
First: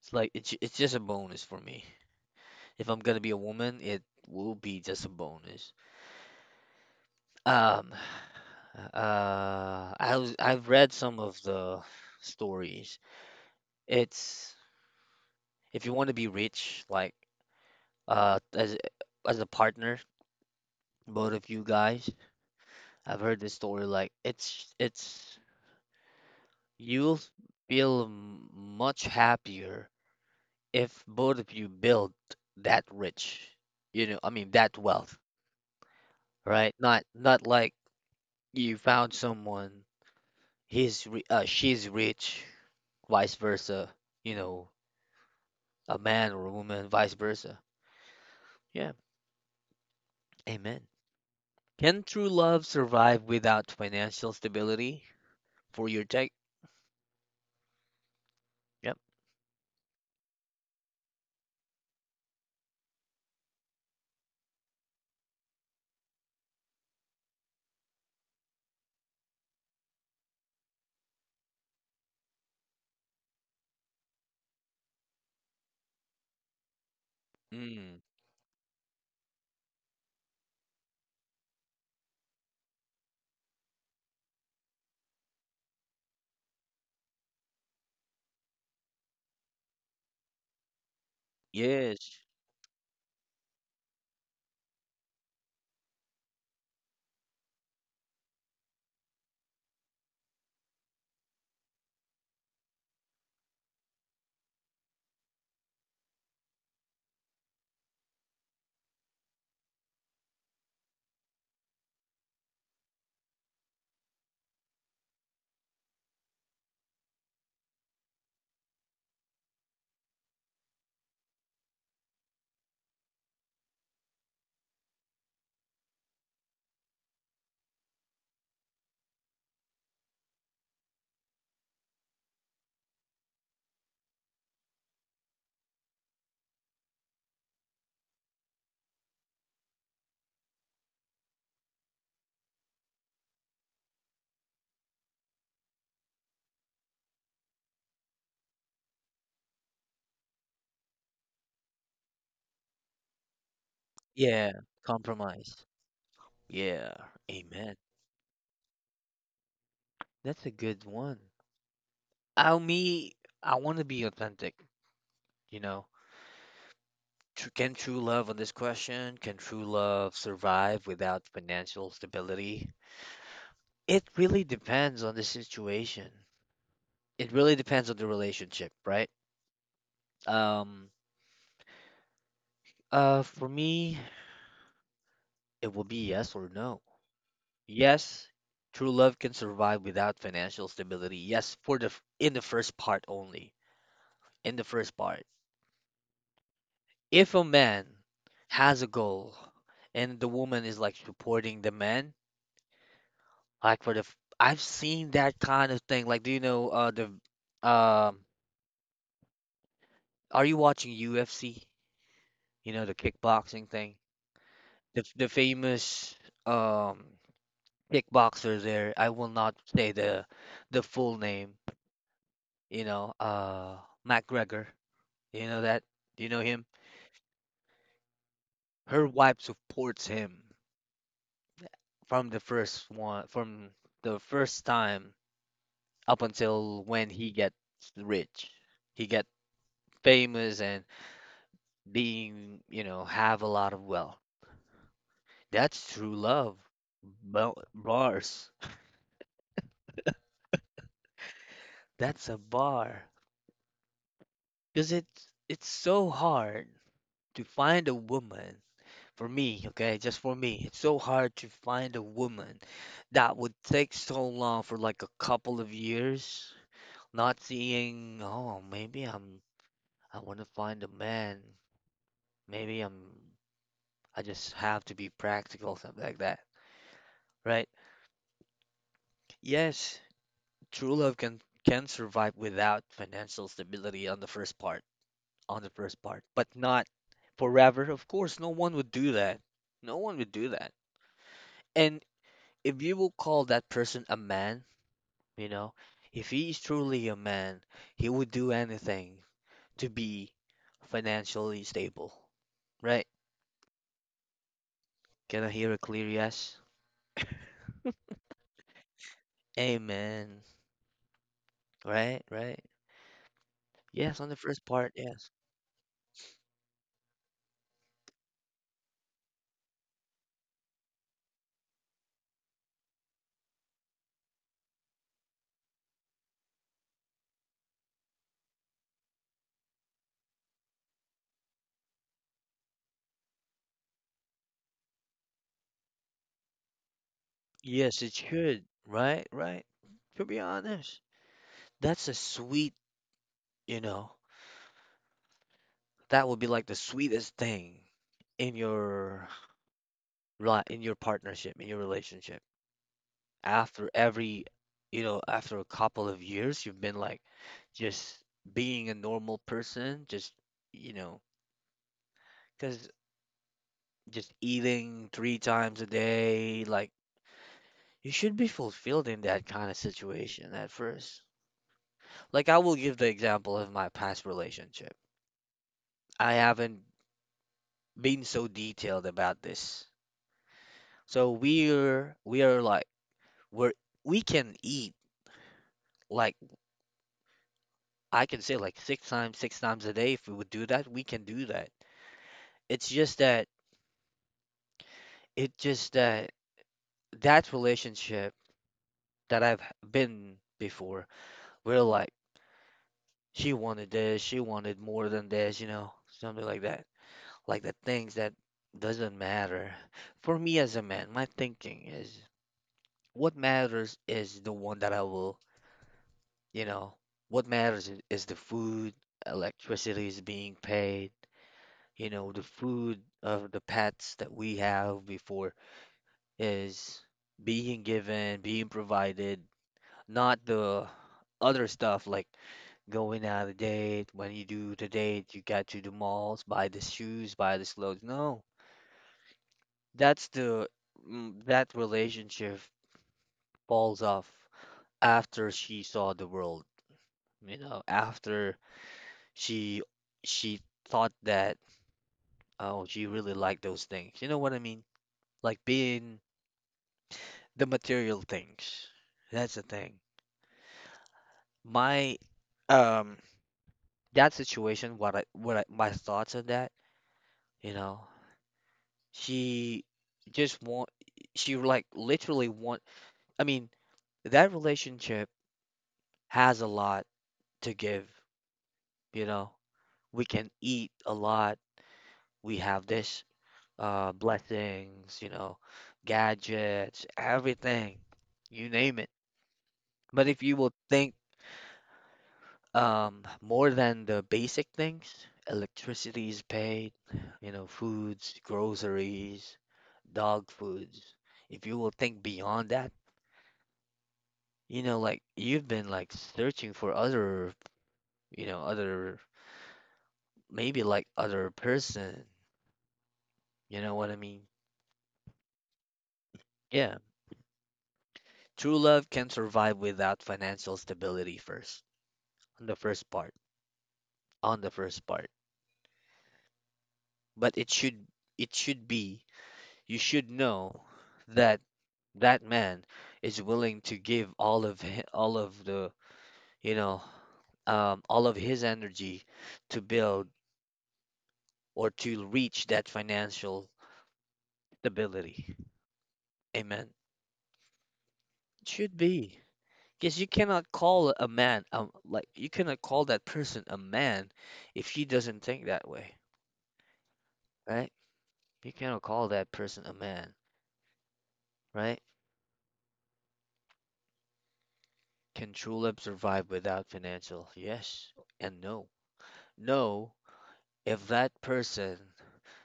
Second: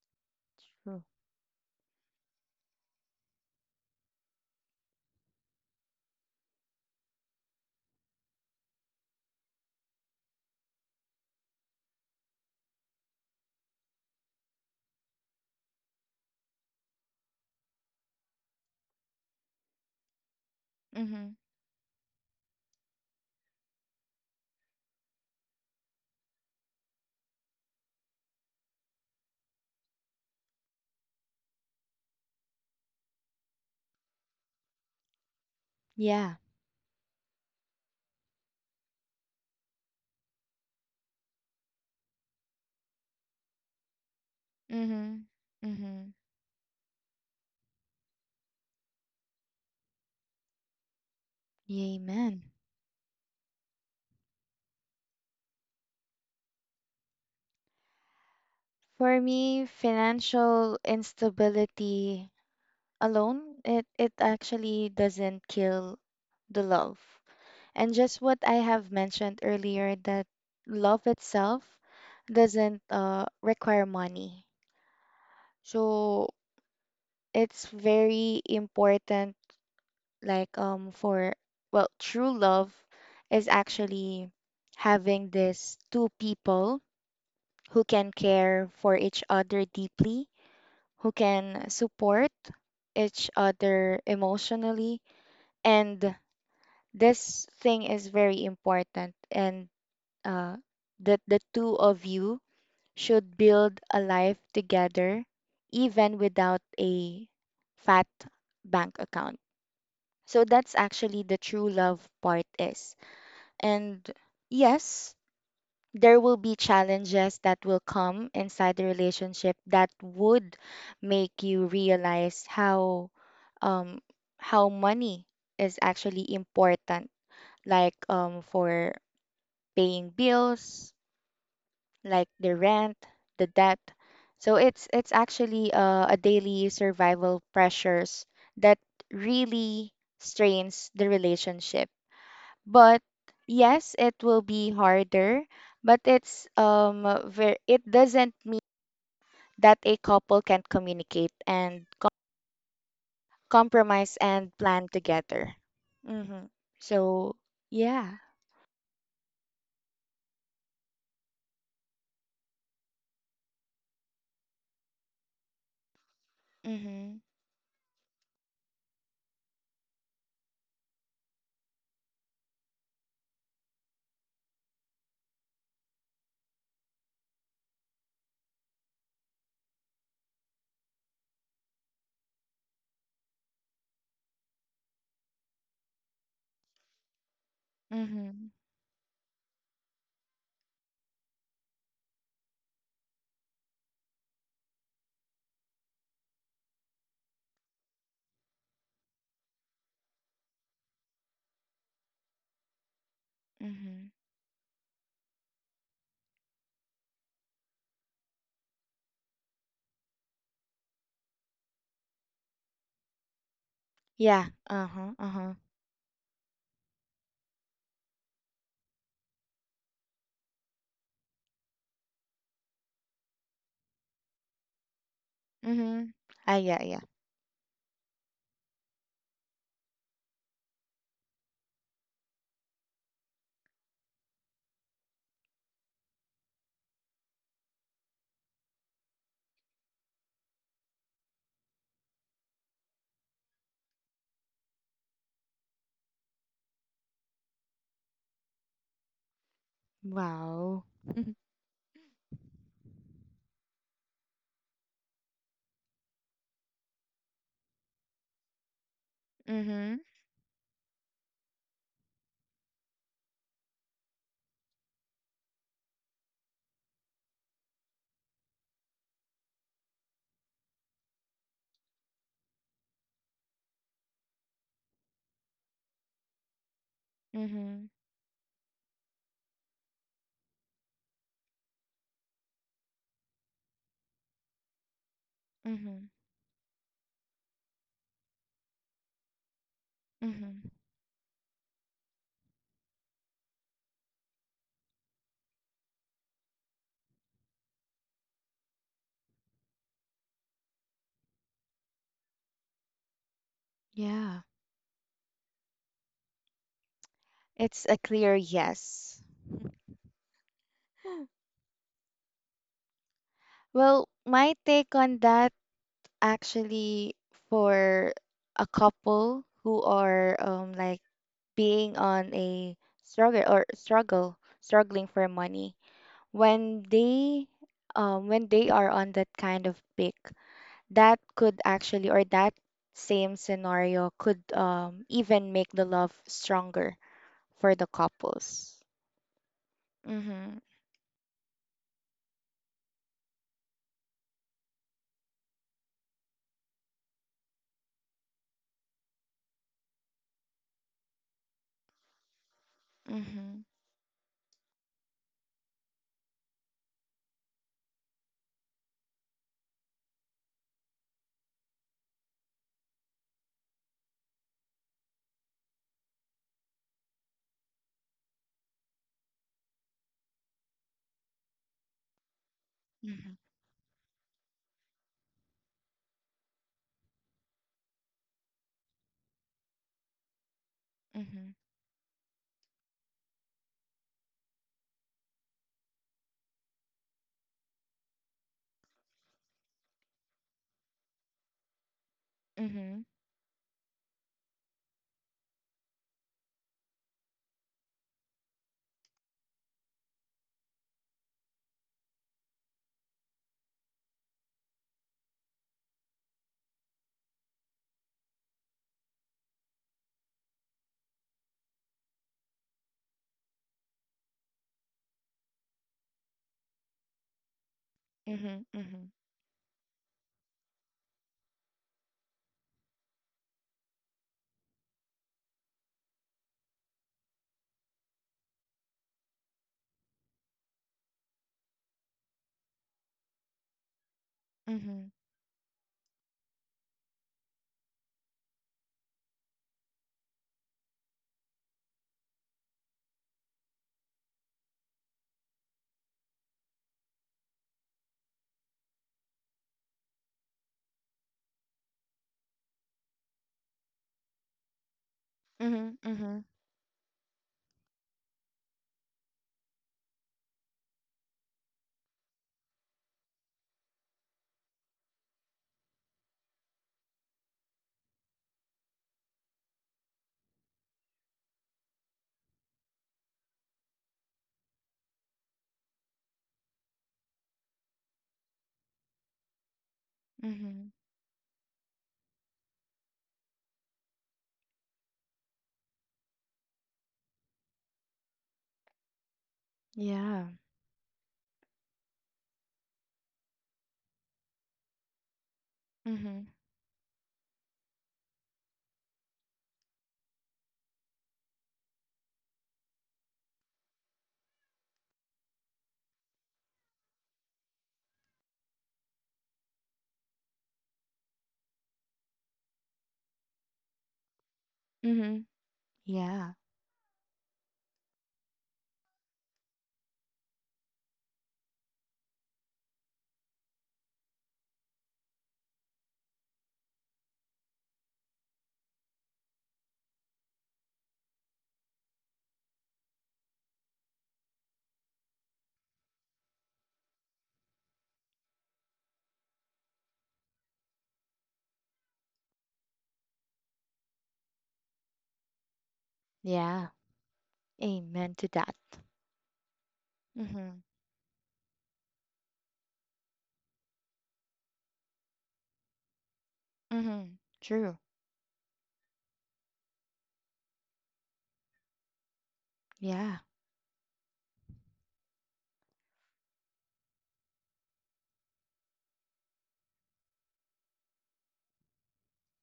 S1: It's like it's just a
S2: True.
S1: bonus for me. If I'm gonna be a woman, it will be just a bonus. Um, I've read some of the stories. It's if you want to be rich, like uh as as a partner, both
S2: Mm-hmm.
S1: of you guys. I've heard this story like it's you'll feel much happier if both of you build that rich, I mean that wealth,
S2: Yeah.
S1: right? Not like you found someone, he's re she's rich, vice versa, you know,
S2: Mm-hmm.
S1: a
S2: Mm-hmm.
S1: man or a woman, vice versa. Yeah, amen. Can true
S2: Amen.
S1: love survive without financial stability for your take? Yep.
S2: For me, financial instability alone, it actually doesn't kill the love. And just what I have mentioned earlier, that love itself doesn't require money. So it's
S1: Mm,
S2: very important, like for, well, true love is actually having this two people who can care for each other deeply, who can
S1: yes.
S2: support each other emotionally, and this thing is very important. And uh, that the two of you should build a life together even without a fat bank account. So that's actually the true love part is. And yes, there will be challenges that will come inside the relationship that would make you realize um how money is actually important, like for paying bills, like the rent, the debt. So it's actually a daily survival pressures that really strains the relationship. But yes, it will be harder, but it's it doesn't mean that a couple can't communicate and compromise
S1: Yeah,
S2: and plan together.
S1: compromise.
S2: Mhm.
S1: Yeah,
S2: So,
S1: amen.
S2: yeah.
S1: That's a good one. I me I want to be authentic, you know.
S2: Mhm.
S1: Can true love survive without financial stability? It really depends on the situation. It really depends on the relationship, right? Um, for me, it will be yes or no. Yes,
S2: Mhm.
S1: true love can survive without financial stability. Yes, in the first part only. In the first part. If a man has a goal and the woman is like supporting the man,
S2: Mhm.
S1: I've seen that kind of thing. Like, do you know the, um, are you watching UFC? You know the kickboxing thing.
S2: Yeah.
S1: The
S2: Uh-huh.
S1: f- the
S2: Uh-huh.
S1: famous um kickboxer there. I will not say the full name. You know, McGregor. You know that?
S2: Mhm.
S1: Do you know
S2: Ah,
S1: him?
S2: yeah, yeah.
S1: Her wife supports him from the first one, from the first time up until when he gets rich, he get famous and being, have a lot of wealth. That's true love. Bars.
S2: Wow.
S1: That's a bar. Because it's so hard to find a woman. For me,
S2: Mm-hmm.
S1: okay, just for me, it's so hard to find a woman that would take so long for like a couple of years, not seeing, oh, maybe I want to find a man. Maybe I just have to be practical, something like that, right?
S2: Mm-hmm.
S1: Yes, true love can survive without financial stability on the first part, on the first
S2: Mm-hmm.
S1: part, but not forever. Of course, no one would do that. No one would do
S2: Mm-hmm.
S1: that. And if you will call that person a man, you know, if he is truly a man, he would do anything to be financially stable, right?
S2: Yeah.
S1: Can I hear a clear yes?
S2: It's a clear yes.
S1: Amen. Right, right.
S2: Well,
S1: Yes, on the
S2: my
S1: first part,
S2: take on
S1: yes.
S2: that actually, for a couple who are like being on a struggle, or struggle struggling for money, when they when they are on that kind of pick, that could actually, or that same scenario could even make the love stronger for the
S1: Yes, it should.
S2: couples.
S1: Right, right. To be
S2: Mhm.
S1: honest. That's a sweet, you know, that would be like the sweetest thing in your partnership, in your relationship.
S2: Mhm.
S1: After after a couple of years, you've been like just being a normal person, you know, cause just eating 3 times a day, like you should be fulfilled in that kind of situation at first. Like I will give the
S2: Mhm.
S1: example of my past relationship. I haven't been so detailed about this. So
S2: Mhm.
S1: we are like we're we can eat like I can say like six times a day if we would do that, we can do that. It's
S2: Mhm.
S1: just that it just that that relationship that I've been before, we're like she wanted this, she wanted more than this, something like that. Like the things that doesn't matter. For me as a man, my thinking is what matters is the one that I will You know, what matters is the
S2: Mhm.
S1: food,
S2: Mhm.
S1: electricity is being paid, the food of the pets that we have before is being given, being provided, not the other stuff like going out of date. When you do the
S2: Mhm.
S1: date, you got to the malls, buy the shoes, buy the clothes. No, that's that relationship falls off after she saw the world, after She she thought that oh she really liked those things. You know what I mean? Like
S2: Mhm.
S1: being
S2: Mhm.
S1: the material things. That's the thing. My um that situation my thoughts on that, you know. She just want she like literally want I mean, that relationship has a lot to give, you know. We can eat
S2: Mhm.
S1: a lot. We have this blessings, gadgets, everything, you name it. But if
S2: Yeah.
S1: you will think more than the basic things, electricity is
S2: Mhm.
S1: paid, foods, groceries, dog foods. If you will think beyond that, like you've been like searching for other, other, maybe like other person, you know what I mean?
S2: Mhm. Yeah.
S1: Yeah. True love can survive without financial stability first, on the first part. On the first part, but it should be you should know that that man is willing to give all of the you know all of his energy to build or to reach that financial stability. Amen.
S2: Yeah. Amen to
S1: It
S2: that.
S1: should be. Because
S2: Mhm.
S1: you cannot call that person a man if he doesn't think that way,
S2: Mhm.
S1: right?
S2: True.
S1: You cannot call that person a man, right?
S2: Yeah.
S1: Can Trulab survive without financial? Yes and no. No, if that person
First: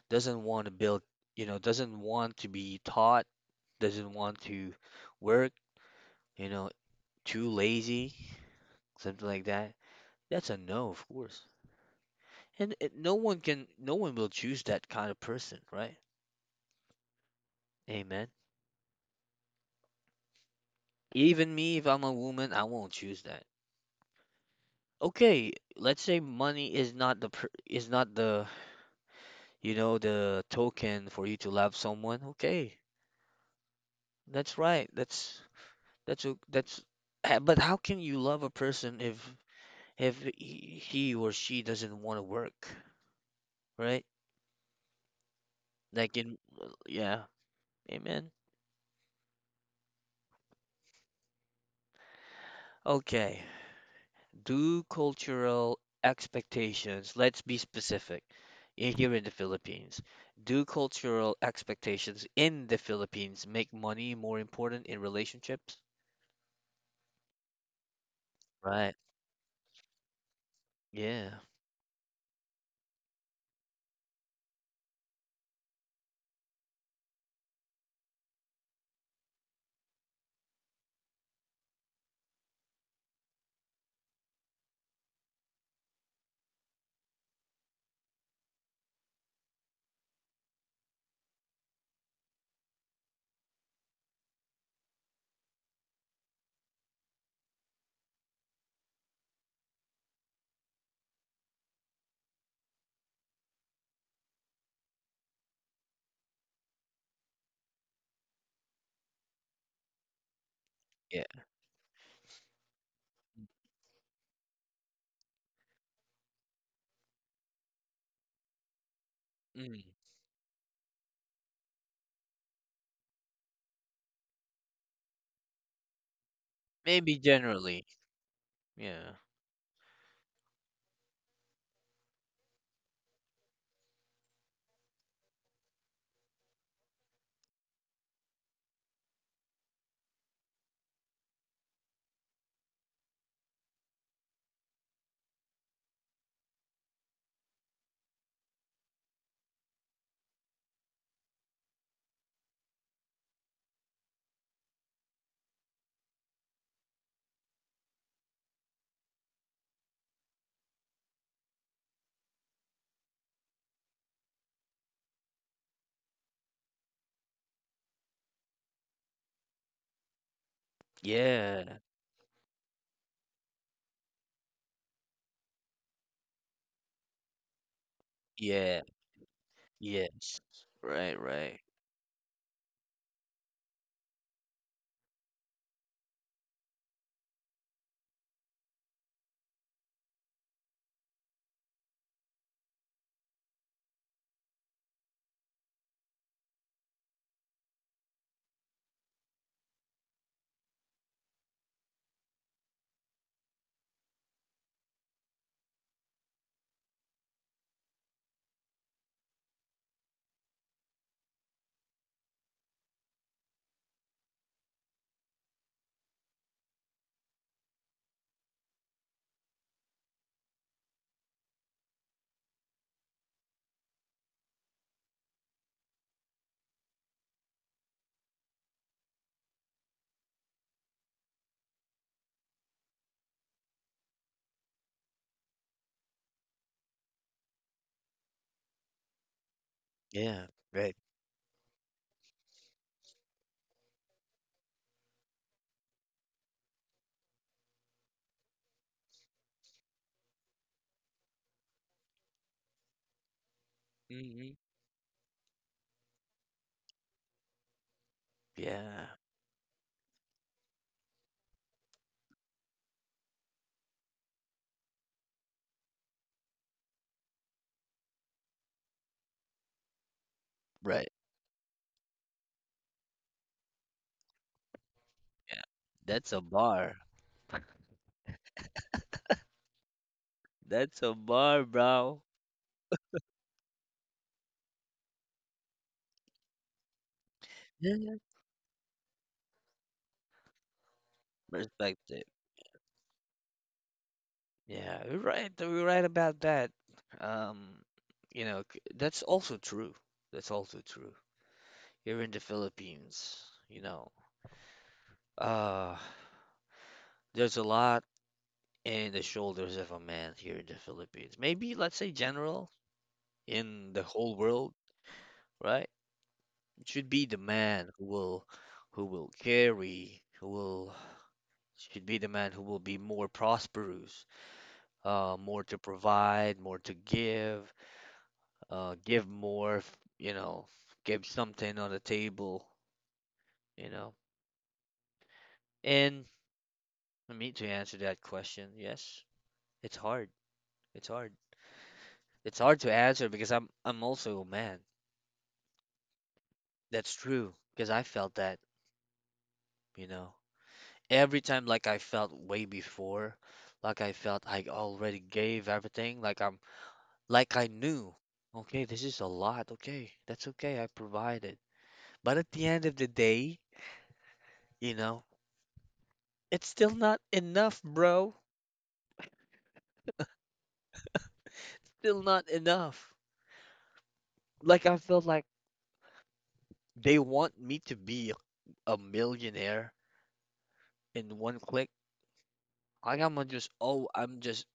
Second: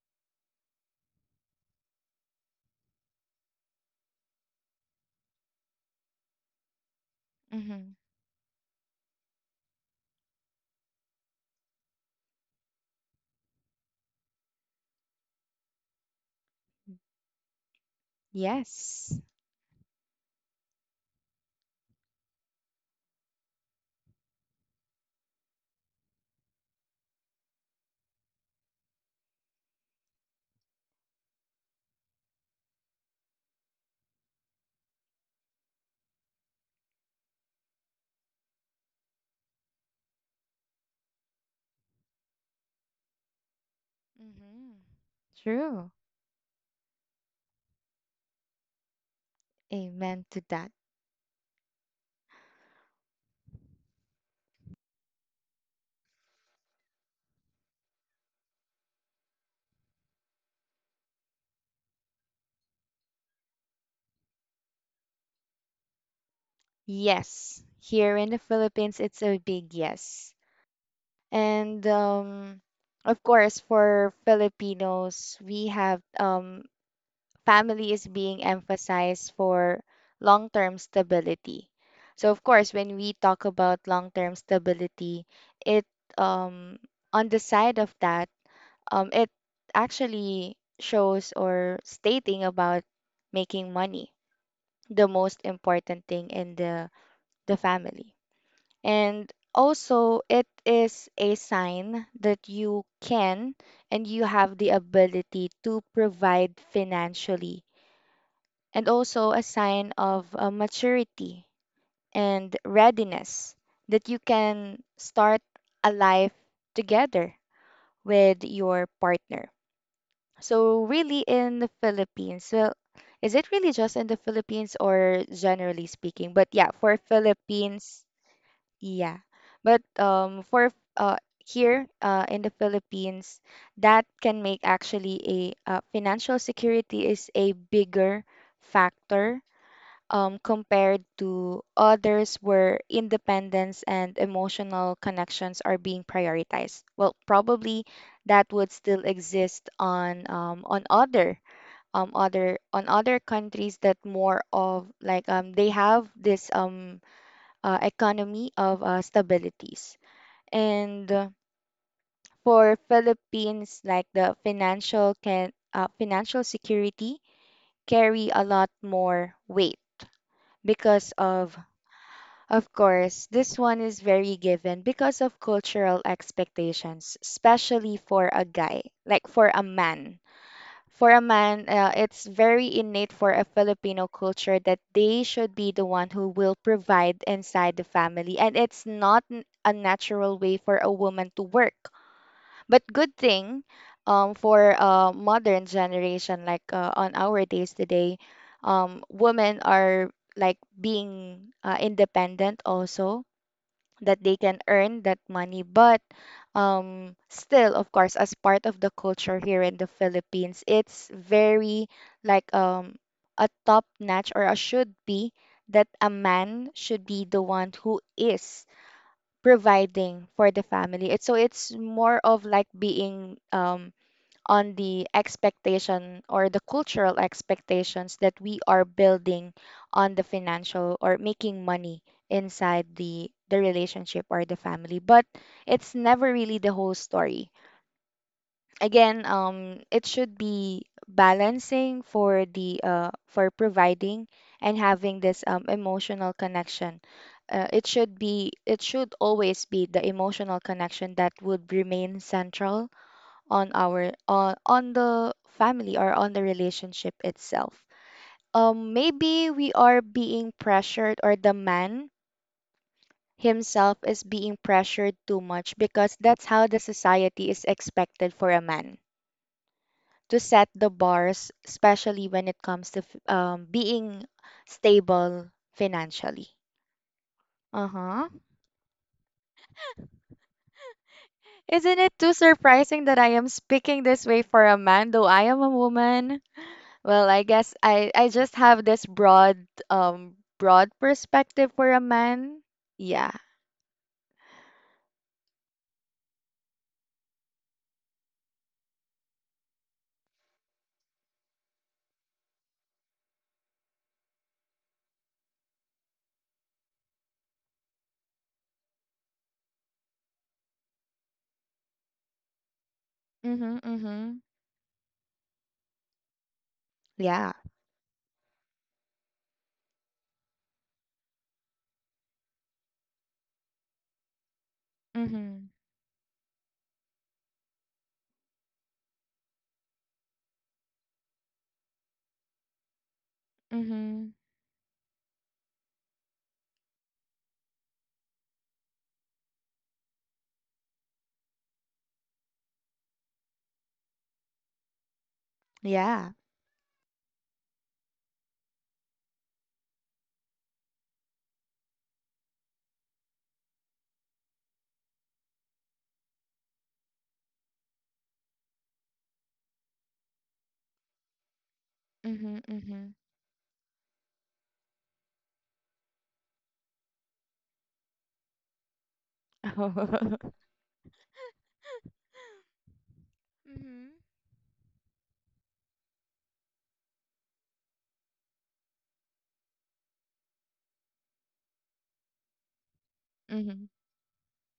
S1: doesn't want to build, doesn't want to be taught, doesn't want to work, you know, too
S2: Mhm.
S1: lazy, something like that, that's a no, of course. And no one can, no one will choose that kind of person, right? Amen.
S2: Yes.
S1: Even me, if I'm a woman, I won't choose that. Okay, let's say money is not the pr- is not the the token for you to love someone, okay? That's right. That's a that's But how can you love a person if he or she doesn't want to work, right?
S2: Mhm. True.
S1: Like in yeah, amen.
S2: Amen to that.
S1: Okay. Do cultural expectations, let's be specific. Here in the Philippines, do cultural expectations in the Philippines make money more important in relationships?
S2: Yes. Here in the
S1: Right.
S2: Philippines, it's a big yes.
S1: Yeah.
S2: And of course, for Filipinos, we have, family is being emphasized for long-term stability. So of course, when we talk about long-term stability, it um, on the side of that, it actually shows or stating about making money, the most important thing in the family. And also, it is a sign that you can and you have the ability to provide financially, and also a sign of
S1: Yeah.
S2: maturity and readiness that you can start a life together with your partner.
S1: Mm.
S2: So, really, in the Philippines, well, is it really just in the Philippines or generally speaking? But yeah, for
S1: Maybe generally.
S2: Philippines,
S1: Yeah.
S2: yeah. But for here in the Philippines, that can make actually a financial security is a bigger factor compared to others where independence and emotional connections are being prioritized. Well, probably that would still exist on other on other countries that more of like they have this economy of stabilities. And for Philippines, like the financial can financial security carry a lot more weight because of
S1: Yeah.
S2: of course this one is very given because of cultural expectations, especially for a guy,
S1: Yeah.
S2: like for a man,
S1: Yes.
S2: for a
S1: Right, right.
S2: man, it's very innate for a Filipino culture that they should be the one who will provide inside the family. And it's not a natural way for a woman to work. But good thing for modern generation, like on our days today, women are like being independent also, that they can earn that money. But still, of course, as part of the culture here in the Philippines, it's very like a top notch, or a should be that a man should be the one who is providing for the family. It's so it's more of like being on the expectation or the cultural expectations that we are building on the financial or making money inside the relationship or the family, but it's never really the whole story. Again, it should
S1: Yeah,
S2: be
S1: right.
S2: balancing for the for providing and having this emotional connection. It should be, it should always be the emotional connection that would remain central on our,
S1: Hmm.
S2: on the family or on the relationship itself.
S1: Yeah,
S2: Maybe we are being pressured, or the man himself is being pressured too much because that's how the society is expected for a man to set the
S1: right.
S2: bars, especially when it comes to being stable
S1: Yeah. That's a
S2: financially.
S1: bar.
S2: Uh huh.
S1: That's a bar,
S2: Isn't it
S1: bro.
S2: too surprising that I am speaking this way for a man, though I am a woman? Well, I guess
S1: Yeah. Yeah.
S2: I just have this broad broad perspective for a
S1: Perspective.
S2: man. Yeah.
S1: Yeah, you're right. You're right about that. Um, that's also true. That's also true. Here in the Philippines, you know, uh, there's a lot in the shoulders of a man here in the Philippines. Maybe let's say general
S2: Mm-hmm,
S1: in the
S2: mm-hmm,
S1: whole world, right? Should be the
S2: Yeah.
S1: man who will carry, who will should be the man who will be more prosperous, more
S2: Mm-hmm,
S1: to provide, more to give, give more, you know, give something on the table, you know.
S2: mm-hmm,
S1: And I mean to answer that question, yes, it's hard. It's hard. It's hard to answer because I'm also a man.
S2: Yeah.
S1: That's true because I felt that, you know. Every time like I felt way before, like I felt I already gave everything, like I knew, okay, this is a lot, okay, that's okay, I provided. But at
S2: Mm-hmm,
S1: the end of
S2: mm-hmm,
S1: the day, you know, it's still not enough, bro. Still not enough.
S2: mm-hmm,
S1: Like I felt like they want me to be a millionaire in one click. Like
S2: hmm,
S1: I'm just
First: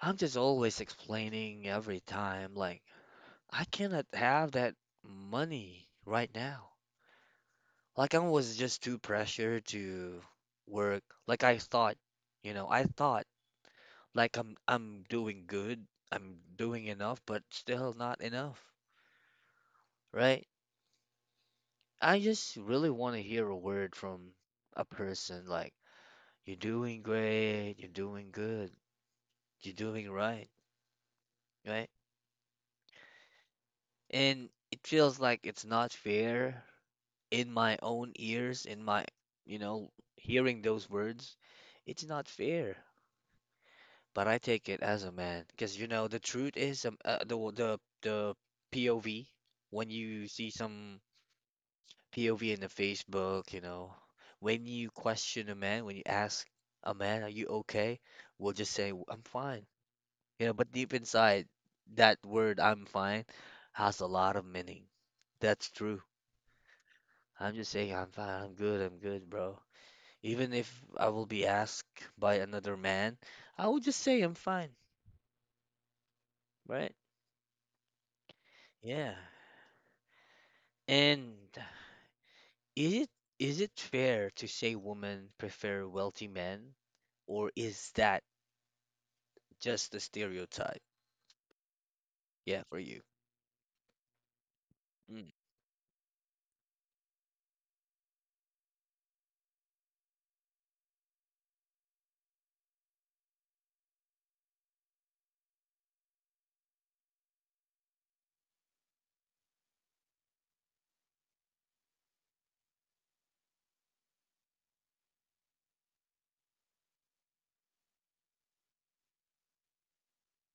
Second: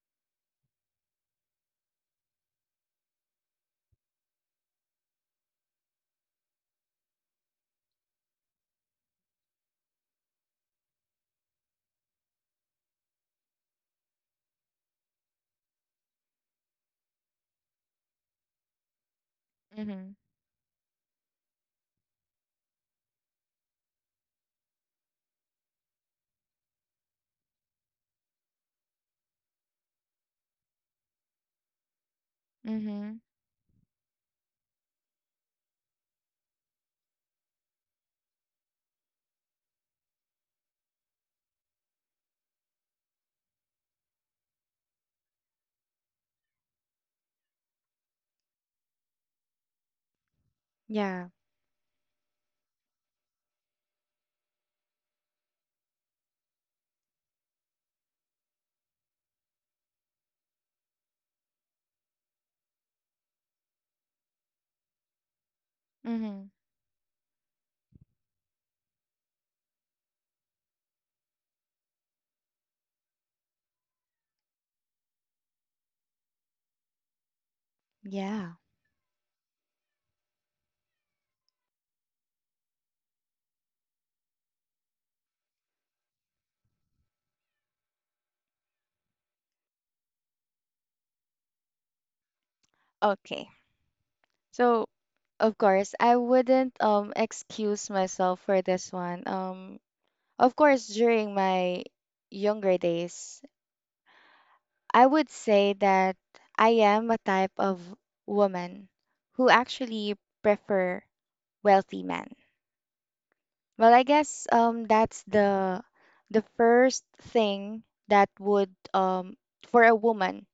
S1: I'm just always explaining every time, like I cannot have that money right now. Like I was just too pressured to work. Like I thought, I thought like I'm doing good, I'm doing enough, but still not enough,
S2: mm-hmm,
S1: right? I just really want to hear a word from a person like, you're doing great, you're doing good, you're doing right, right?
S2: mm-hmm,
S1: And it feels like it's not fair in my own ears, in my, you know, hearing those words. It's not fair. But I take it as a man because you know the truth is, the w- the POV, when you see some
S2: Yeah.
S1: POV in the Facebook, you know, when you question a man, when you ask a man, "Are you okay?" We'll just say, "I'm fine," you know. But deep inside, that word "I'm fine" has a lot of meaning. That's
S2: Mm hmm, mm hmm, yeah, mm hmm, mm hmm, mm hmm, hmm,
S1: true.
S2: mm hmm, hmm, yeah, mm hmm.
S1: I'm just saying I'm fine, I'm good, bro. Even if I will be asked by another man, I will just say I'm fine, right?
S2: Yeah.
S1: Yeah. And is it is it fair to say women prefer wealthy men, or is that just a stereotype? Yeah, for you.
S2: Okay. So,
S1: Mm.
S2: of course, I wouldn't excuse myself for this one. Of course, during my younger days, I would say that I am a type of woman who actually prefer wealthy men. Well, I guess that's the first thing that would for a woman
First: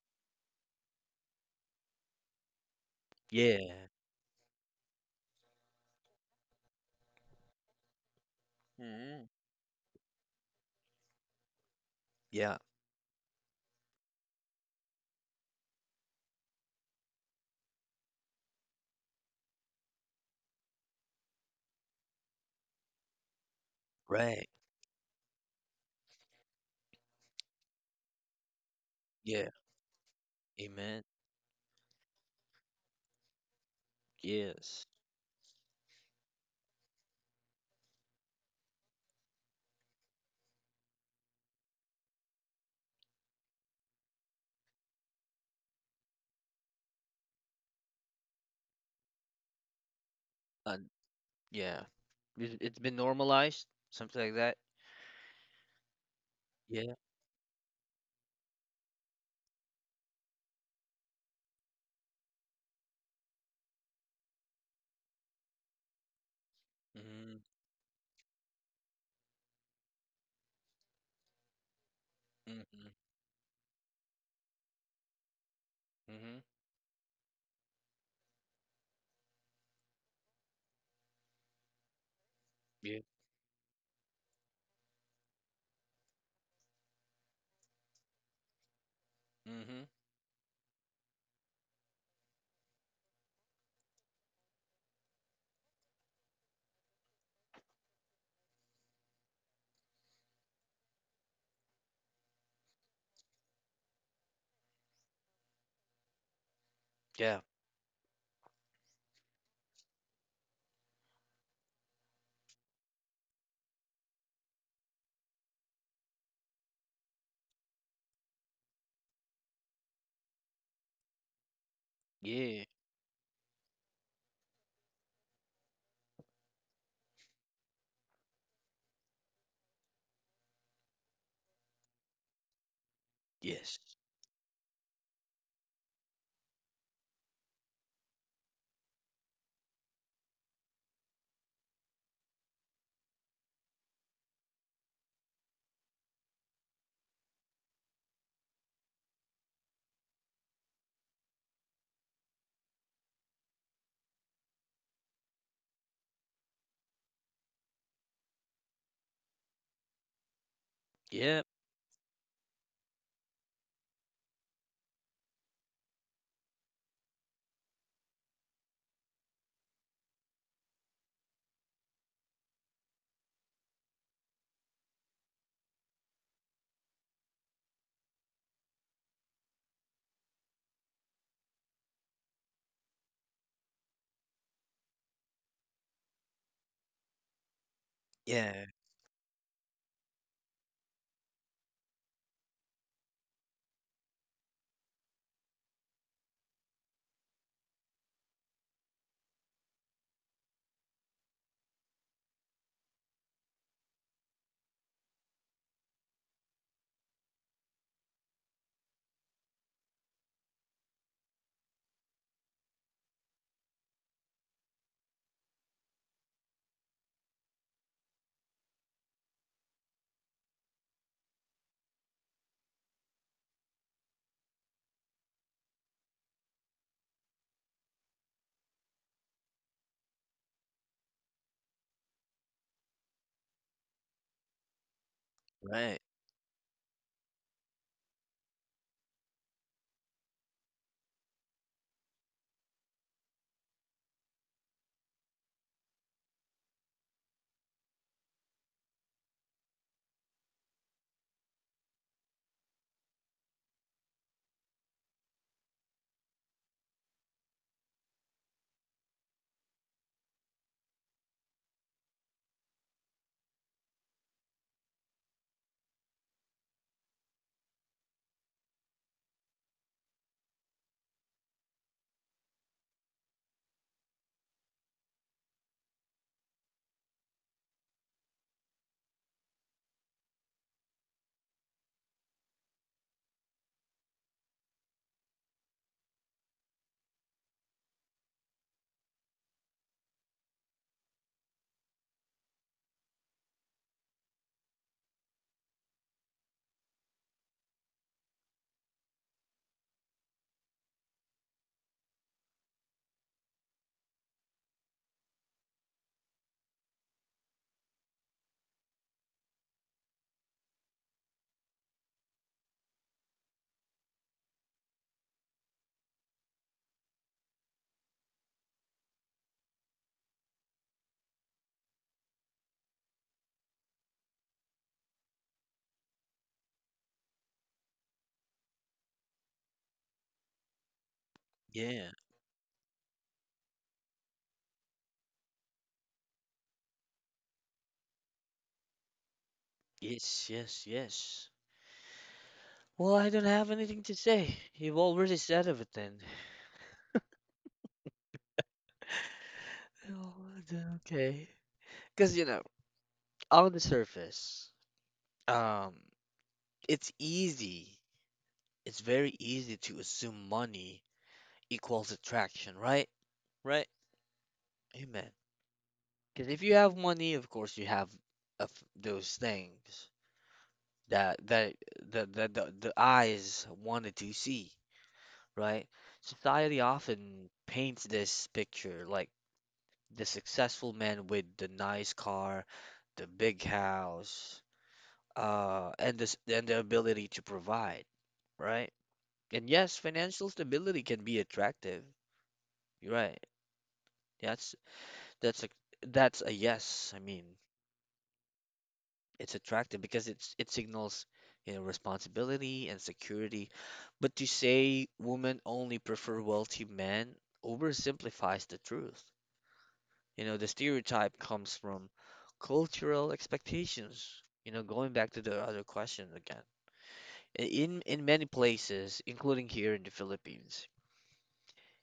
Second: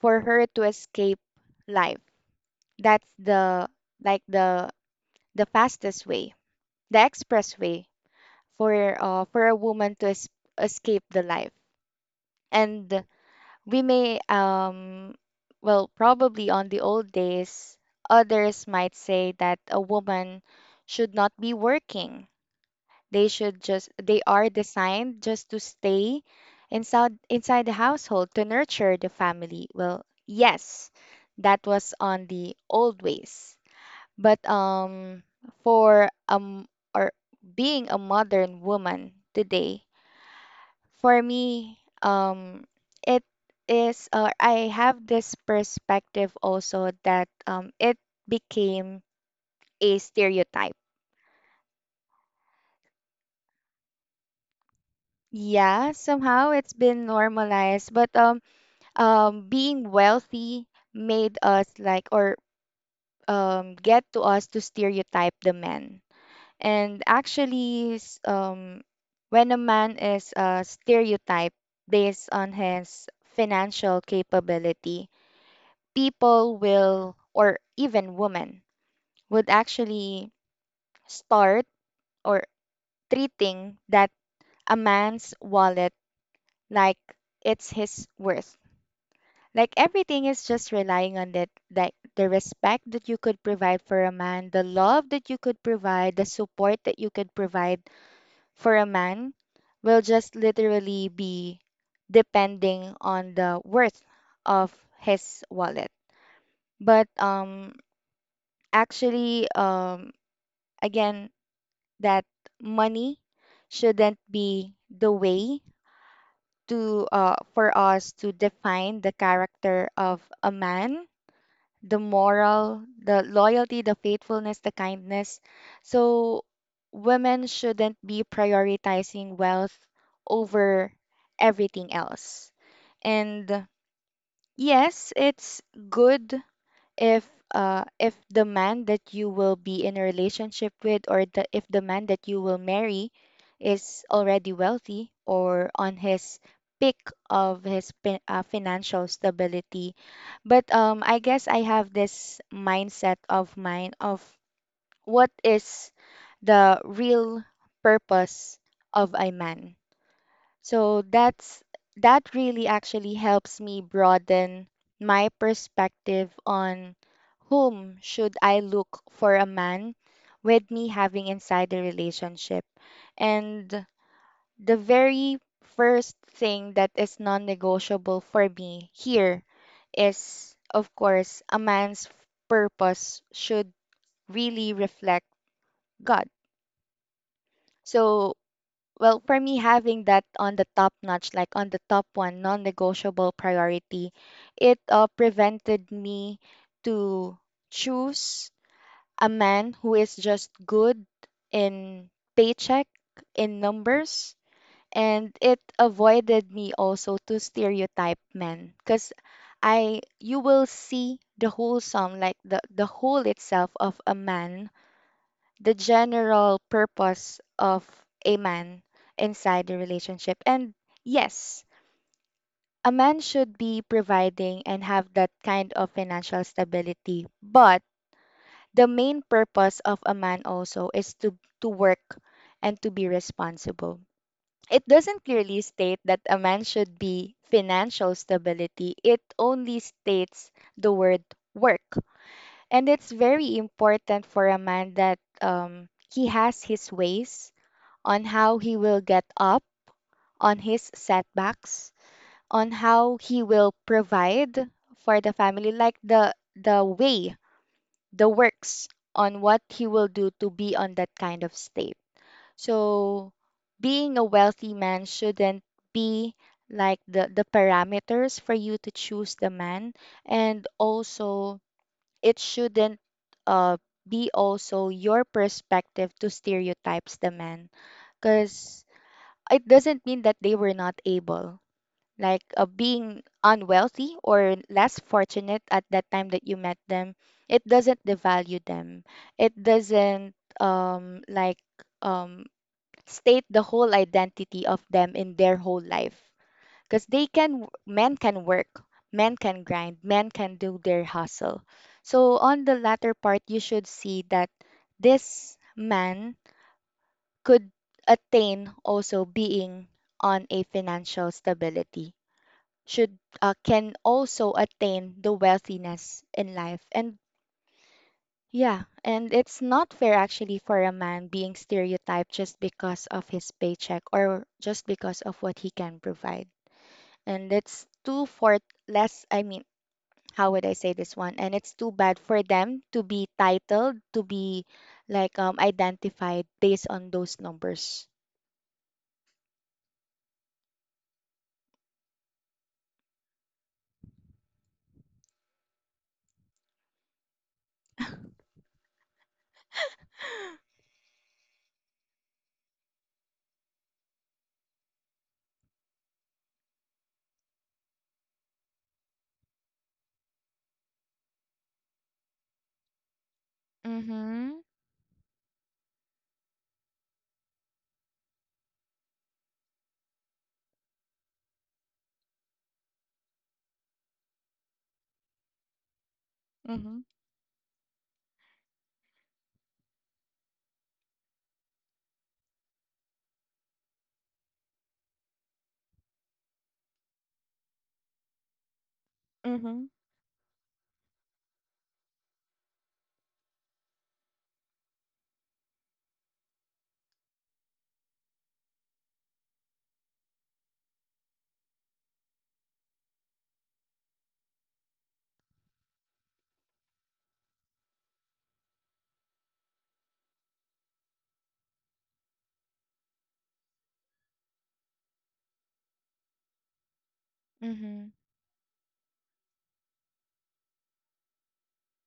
S2: for her to escape life. That's the,
S1: Yeah.
S2: like the fastest way, the express way for
S1: Mm.
S2: for a woman to es escape the life.
S1: Yeah,
S2: And we may, well, probably on the old days, others might say that a woman should not be working. They should just, they are
S1: right.
S2: designed just to stay inside the household to nurture the
S1: Yeah,
S2: family. Well, yes,
S1: amen.
S2: that was on the old ways. But
S1: Yes.
S2: for or being a modern woman today, for me, it is, or I have this perspective also that it became a stereotype.
S1: And yeah, it- it's been normalized, something like that.
S2: Yeah, somehow it's
S1: Yeah.
S2: been normalized, but being wealthy made us like, or get to us to stereotype the men. And
S1: Mm-hmm.
S2: actually, when a man is stereotyped based on
S1: Mm-hmm.
S2: his financial capability,
S1: Mm-hmm.
S2: people will, or even women, would actually start or
S1: Yeah.
S2: treating that a man's wallet like it's his worth. Like
S1: Mm-hmm.
S2: everything is just relying on that, like the respect that you could provide for a man, the love that you could provide, the support that you could provide for a man will just literally be depending on the worth of his wallet. But
S1: Yeah.
S2: actually, again that money shouldn't be the way to for us to define the character of a man, the
S1: Yeah.
S2: moral, the loyalty, the faithfulness, the kindness. So women shouldn't be prioritizing wealth over everything else. And
S1: Yes.
S2: yes, it's good if if the man that you will be in a relationship with, or the if the man that you will marry is already wealthy or on his peak of his financial stability. But I guess I have this mindset of mine of what is the real purpose of a man. So
S1: Yeah.
S2: that's, that really actually helps me broaden my perspective on whom should I look for a man with me having inside the relationship. And the very first thing that is non-negotiable for me here is, of course, a man's purpose should really reflect God. So,
S1: Yeah.
S2: well, for me, having that on the top notch, like on the top one, non-negotiable priority, it prevented me to choose a man who is just good in paycheck, in numbers, and it avoided me also to stereotype men, because I you will see the wholesome, like the whole itself of a man, the general purpose of a man inside the relationship. And yes, a man should be providing and have that kind of financial stability. But the main purpose of a man also is to work and to be responsible. It doesn't clearly state
S1: Right.
S2: that a man should be financial stability. It only states the word work. And it's very important for a man that he has his ways on how he will get up, on his setbacks, on how he will provide for the family, like the way, the works on what he will do to be on that kind of state. So being a wealthy man shouldn't be like the parameters for you to choose the man. And also, it shouldn't uh be also your perspective to stereotypes the man, because it doesn't mean that they were not able, like being unwealthy or less fortunate at that time that you met them, it doesn't devalue them. It doesn't um like um state the whole identity of them in their whole life, because they can, men can work, men can grind, men can do their hustle. So on the latter part, you should see that this man could attain also being on a financial stability, should can also attain the wealthiness in life. And yeah, and it's not fair actually for a man being stereotyped just because of his paycheck or just because of what he can provide. And it's too for less, I mean, how would I say this one, and it's too
S1: Yeah.
S2: bad for them to be titled to be like identified based on those numbers.
S1: Yes. Yes. Yes. Well, I don't have anything to say. You've already said everything. Oh. Okay. Because, you know, on the surface, um, it's easy. It's very easy to assume money equals attraction, right? Right?
S2: Mm-hmm.
S1: Amen. Because if you have money, of course, you have of those things that the eyes wanted to see, right? Society
S2: Mhm.
S1: often paints this picture like the successful man with the nice car, the big house, and this and the ability to provide, right? And
S2: Mhm.
S1: yes, financial stability can be attractive. You're right. That's that's a that's a yes. I mean, it's attractive because it signals, you know, responsibility and security. But to say women only prefer wealthy men oversimplifies the truth. You know, the stereotype comes from cultural expectations. You know, going back to the other question again. I- In
S2: Mhm.
S1: in many places, including here in the Philippines,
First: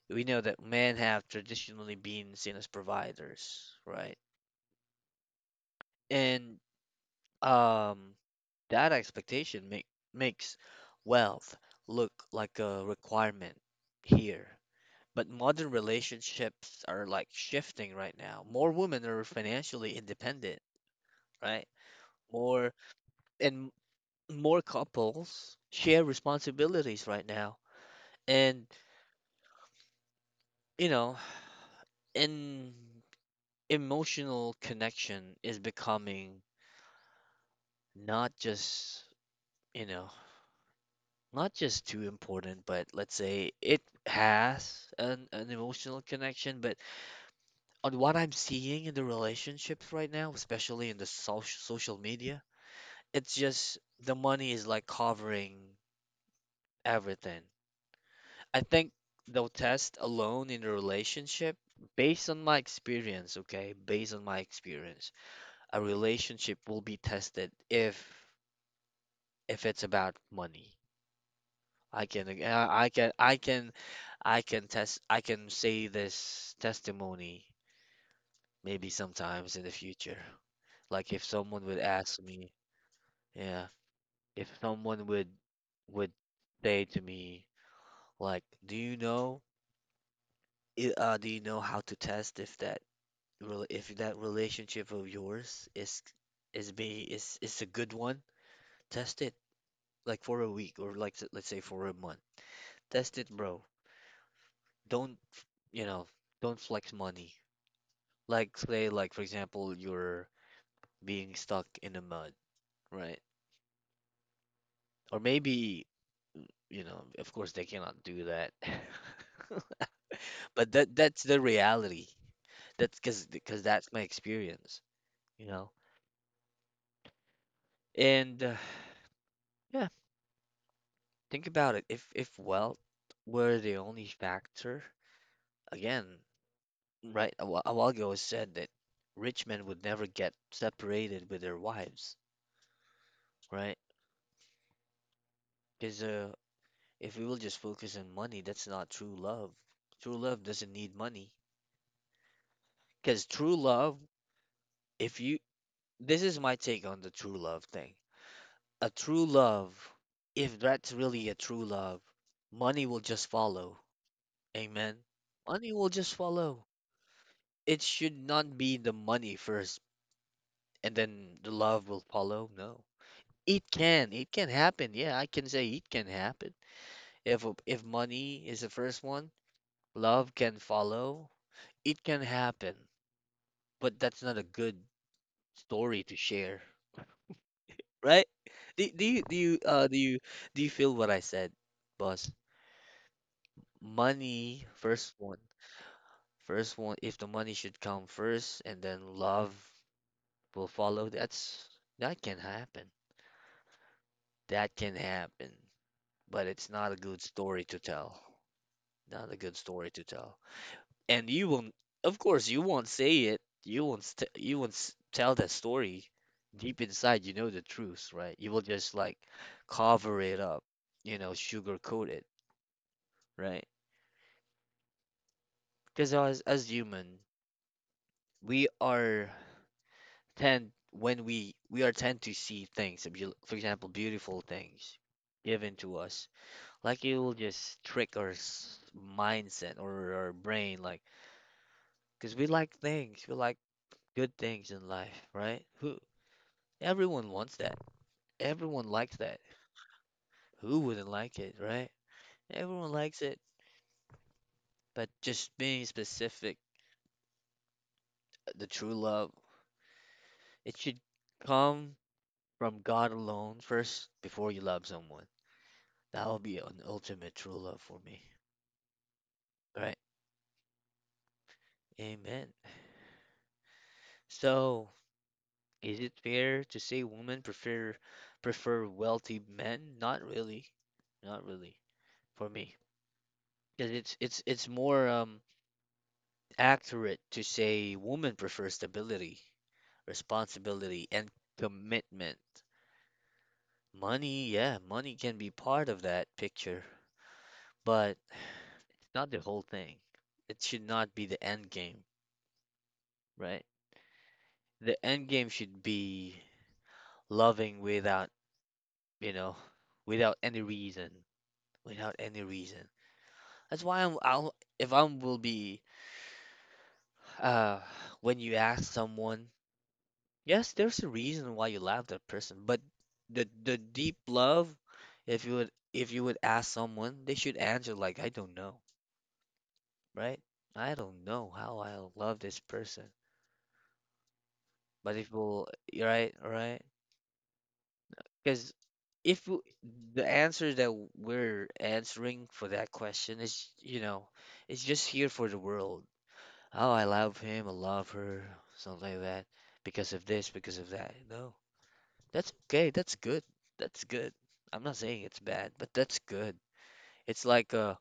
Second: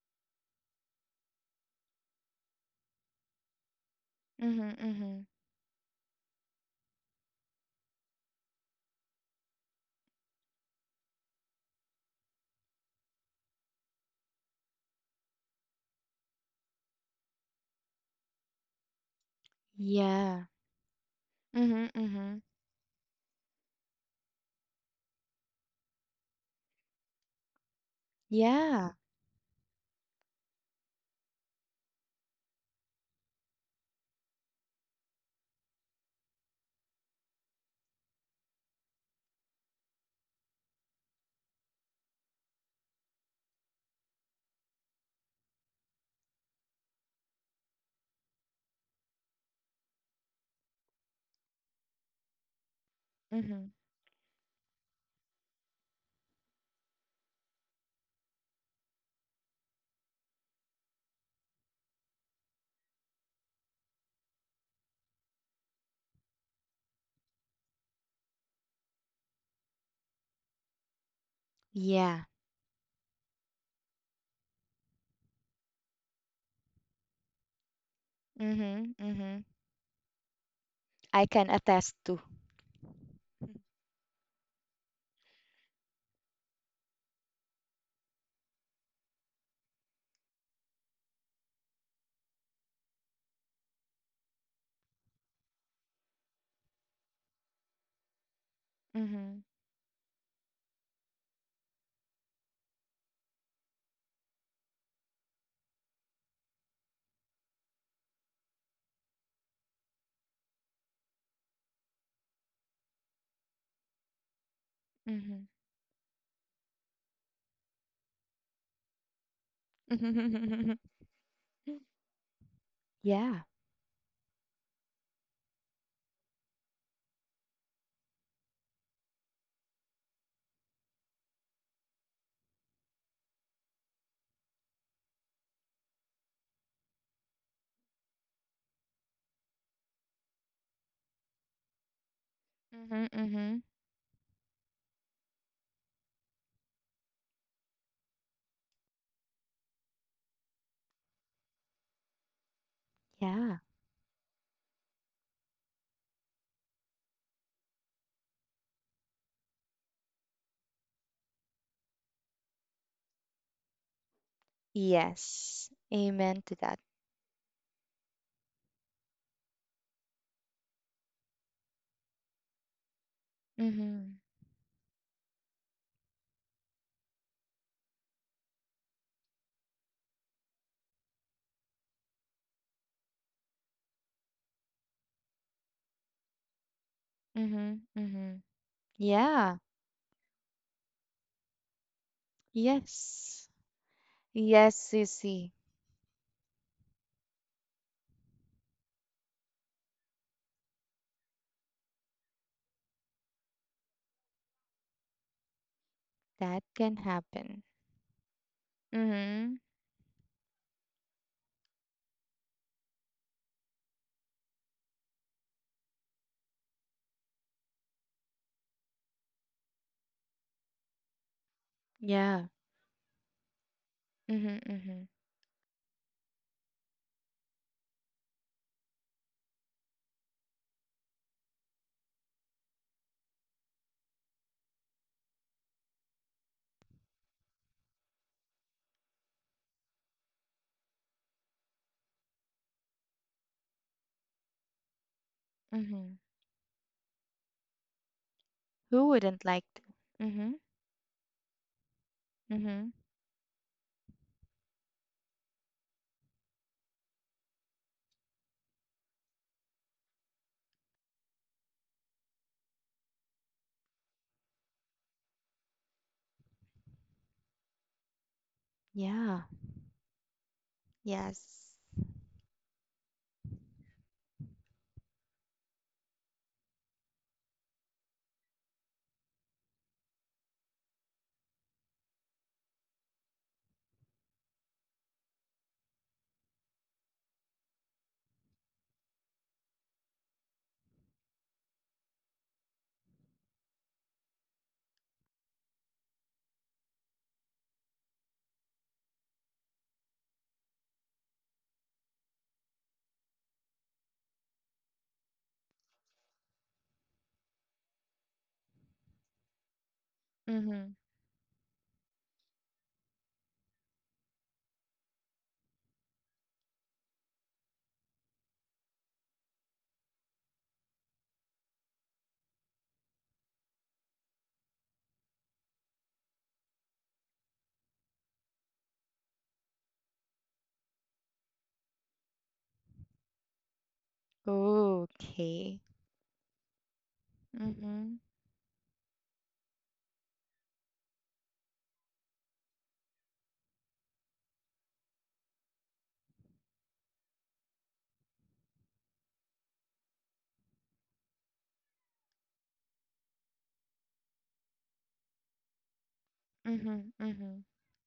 S1: we know that men have traditionally been seen as providers, right?
S2: Mhm. Mhm.
S1: And um that expectation makes wealth look like a requirement here. But modern relationships are like shifting right now. More women are financially
S2: Yeah.
S1: independent, right?
S2: Mhm. Mhm.
S1: More and more couples share responsibilities right now, and
S2: Yeah.
S1: you know, and emotional connection is becoming not just, you know, not just too important, but let's say it has an emotional connection. But on what I'm seeing in the relationships right now, especially in the social media, it's
S2: Mhm.
S1: just the money is like covering everything. I think they'll test alone in a relationship. Based on my experience, okay, based on my experience, a relationship will be tested if it's about money. I
S2: Yeah.
S1: can ag- I can I can I can test I can say this testimony maybe
S2: Mhm. Mhm.
S1: sometimes in the future. Like if
S2: I can
S1: someone would
S2: attest
S1: ask
S2: to.
S1: me, yeah, if someone would say to me, like, do you know, do you know how to test if that if that relationship of yours is is a good one, test it
S2: Mhm.
S1: like for a week, or like, let's say for a month. Test it, bro. Don't f- you know, Don't flex money. Like say, like, for example, you're being stuck in the mud, right? Or
S2: Mhm.
S1: maybe, you know, of course they cannot do that. But
S2: Mhm.
S1: that's the reality. That's because
S2: Yeah.
S1: because that's my experience, you know. And yeah. Think about it. If wealth were the only factor, again, right, a while ago I said that rich men would never get separated with their wives,
S2: Mhm. Mhm.
S1: right? Because if we will just focus on money, that's not true love. True love doesn't need money. Because
S2: Yeah.
S1: true love, if you, this is my take on the true love thing. A true love, if that's really a true love, money will just follow. Amen.
S2: Yes.
S1: Money will just
S2: Amen to
S1: follow.
S2: that.
S1: It should not be the money first and then the love will follow. No. It can.
S2: Mhm.
S1: It can happen. Yeah, I can say it can happen. If money is the first one, love can follow. It can happen, but that's not a good story to share,
S2: Mhm.
S1: right?
S2: Mhm.
S1: Do, do you do
S2: Yeah.
S1: you do you do you feel what I said, boss?
S2: Yes.
S1: Money
S2: Yes, you
S1: first one.
S2: see.
S1: First one, if the money should come first and then love will follow, that's, that can happen. That can happen, but
S2: That
S1: it's not
S2: can
S1: a good
S2: happen.
S1: story to tell. Not a good
S2: Mhm.
S1: story to tell. And you will, of course, you won't say it. You won't, st you won't s- tell that story. Deep inside, you know the truth, right? You will just like cover it up, you know, sugarcoat it,
S2: Yeah.
S1: right?
S2: Mhm. Mhm.
S1: Because as human, we are we are tend to see things, for example, beautiful things given to us, like you will just trick our mindset or our brain, like because we like things, we like good things in life, right? who
S2: Mhm.
S1: Everyone wants that, everyone
S2: Who
S1: likes that,
S2: wouldn't like to? Mm-hmm.
S1: who wouldn't like it, right?
S2: Mm-hmm.
S1: Everyone likes it. But just being specific, the true love, it should come from God alone first before you love someone. That will be an ultimate true love for me,
S2: Yeah.
S1: right?
S2: Yes.
S1: Amen. So, is it fair to say women prefer wealthy men? Not really. Not really for me. 'Cause it's more accurate to say women prefer stability, responsibility, and commitment. Money, yeah, money can be part of that picture, but not the whole thing. It should not be the end game, right? The end game should be loving without, you know, without any
S2: Mm-hmm.
S1: reason, without any reason. That's why I'm, I'll if I will be uh when you ask someone, yes, there's a reason why you love that person, but the deep love, if you would ask someone, they should answer like, I don't know, right? I don't know how I love this person, but if we'll
S2: Okay.
S1: right, right,
S2: Mm-hmm.
S1: because if w the answer that we're answering for that question is, you know, it's just here for the world, oh, I love him, I love her, something like that, because of this, because of that. No, that's okay. That's good. That's good. I'm not saying it's bad, but that's good.
S2: Mm-hmm.
S1: It's
S2: Mm-hmm.
S1: like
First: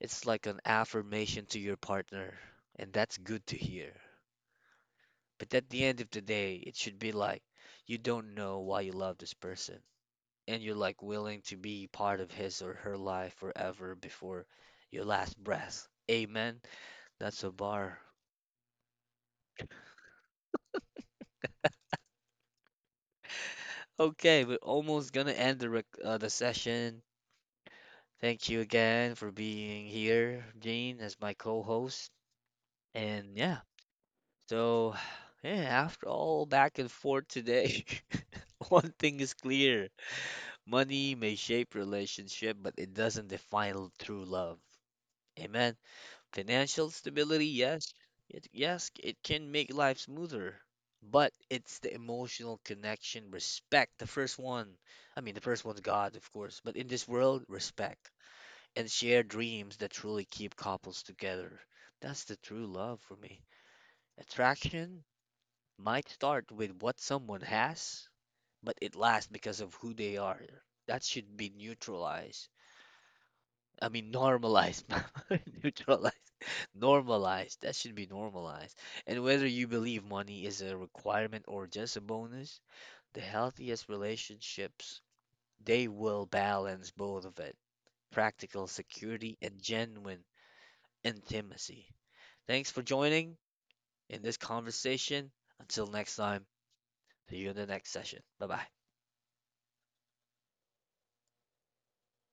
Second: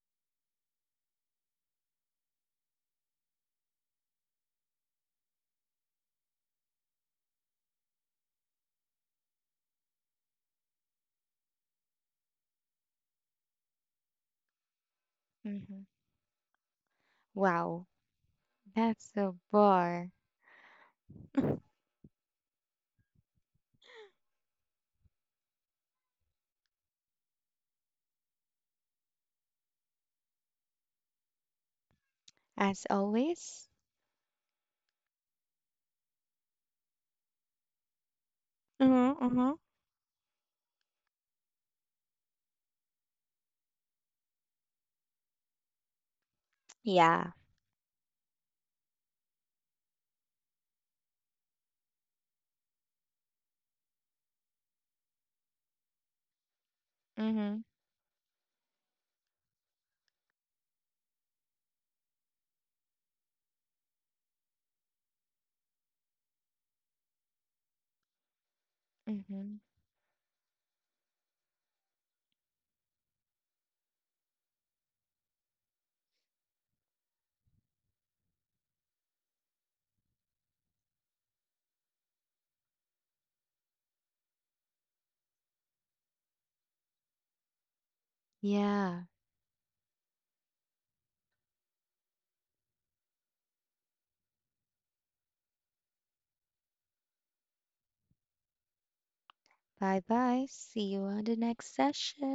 S1: it's like an affirmation to your partner, and that's good to hear. But at the end of the day, it should be like you don't know why you love this person, and you're like willing to be part of his or her life forever before your last
S2: Mm-hmm.
S1: breath. Amen. That's a
S2: Wow.
S1: bar.
S2: That's a bar.
S1: Okay, we're almost gonna end the rec the session. Thank you again for being here, Gene, as my co-host.
S2: As
S1: And yeah,
S2: always.
S1: so yeah, after all back and forth today, one
S2: Uh-huh.
S1: thing is
S2: Uh-huh.
S1: clear: money may shape relationship, but it doesn't define true love. Amen. Financial
S2: Yeah.
S1: stability, yes. It, yes, it can make life smoother, but it's the emotional connection, respect. The first one, I mean, the first one's God, of course, but in this world,
S2: Mm-hmm.
S1: respect and shared dreams that truly keep couples together. That's the true love for me. Attraction might start with what someone has, but it lasts
S2: Mm-hmm.
S1: because of who they are. That should be neutralized. I mean, normalized, neutralized. Normalized. That should be normalized. And whether you believe money is a requirement or just a bonus, the healthiest relationships, they will balance both of it, practical
S2: Yeah.
S1: security and genuine intimacy. Thanks for joining in this conversation. Until next time, see you in the next session. Bye bye.
S2: Bye bye. See you on the next session.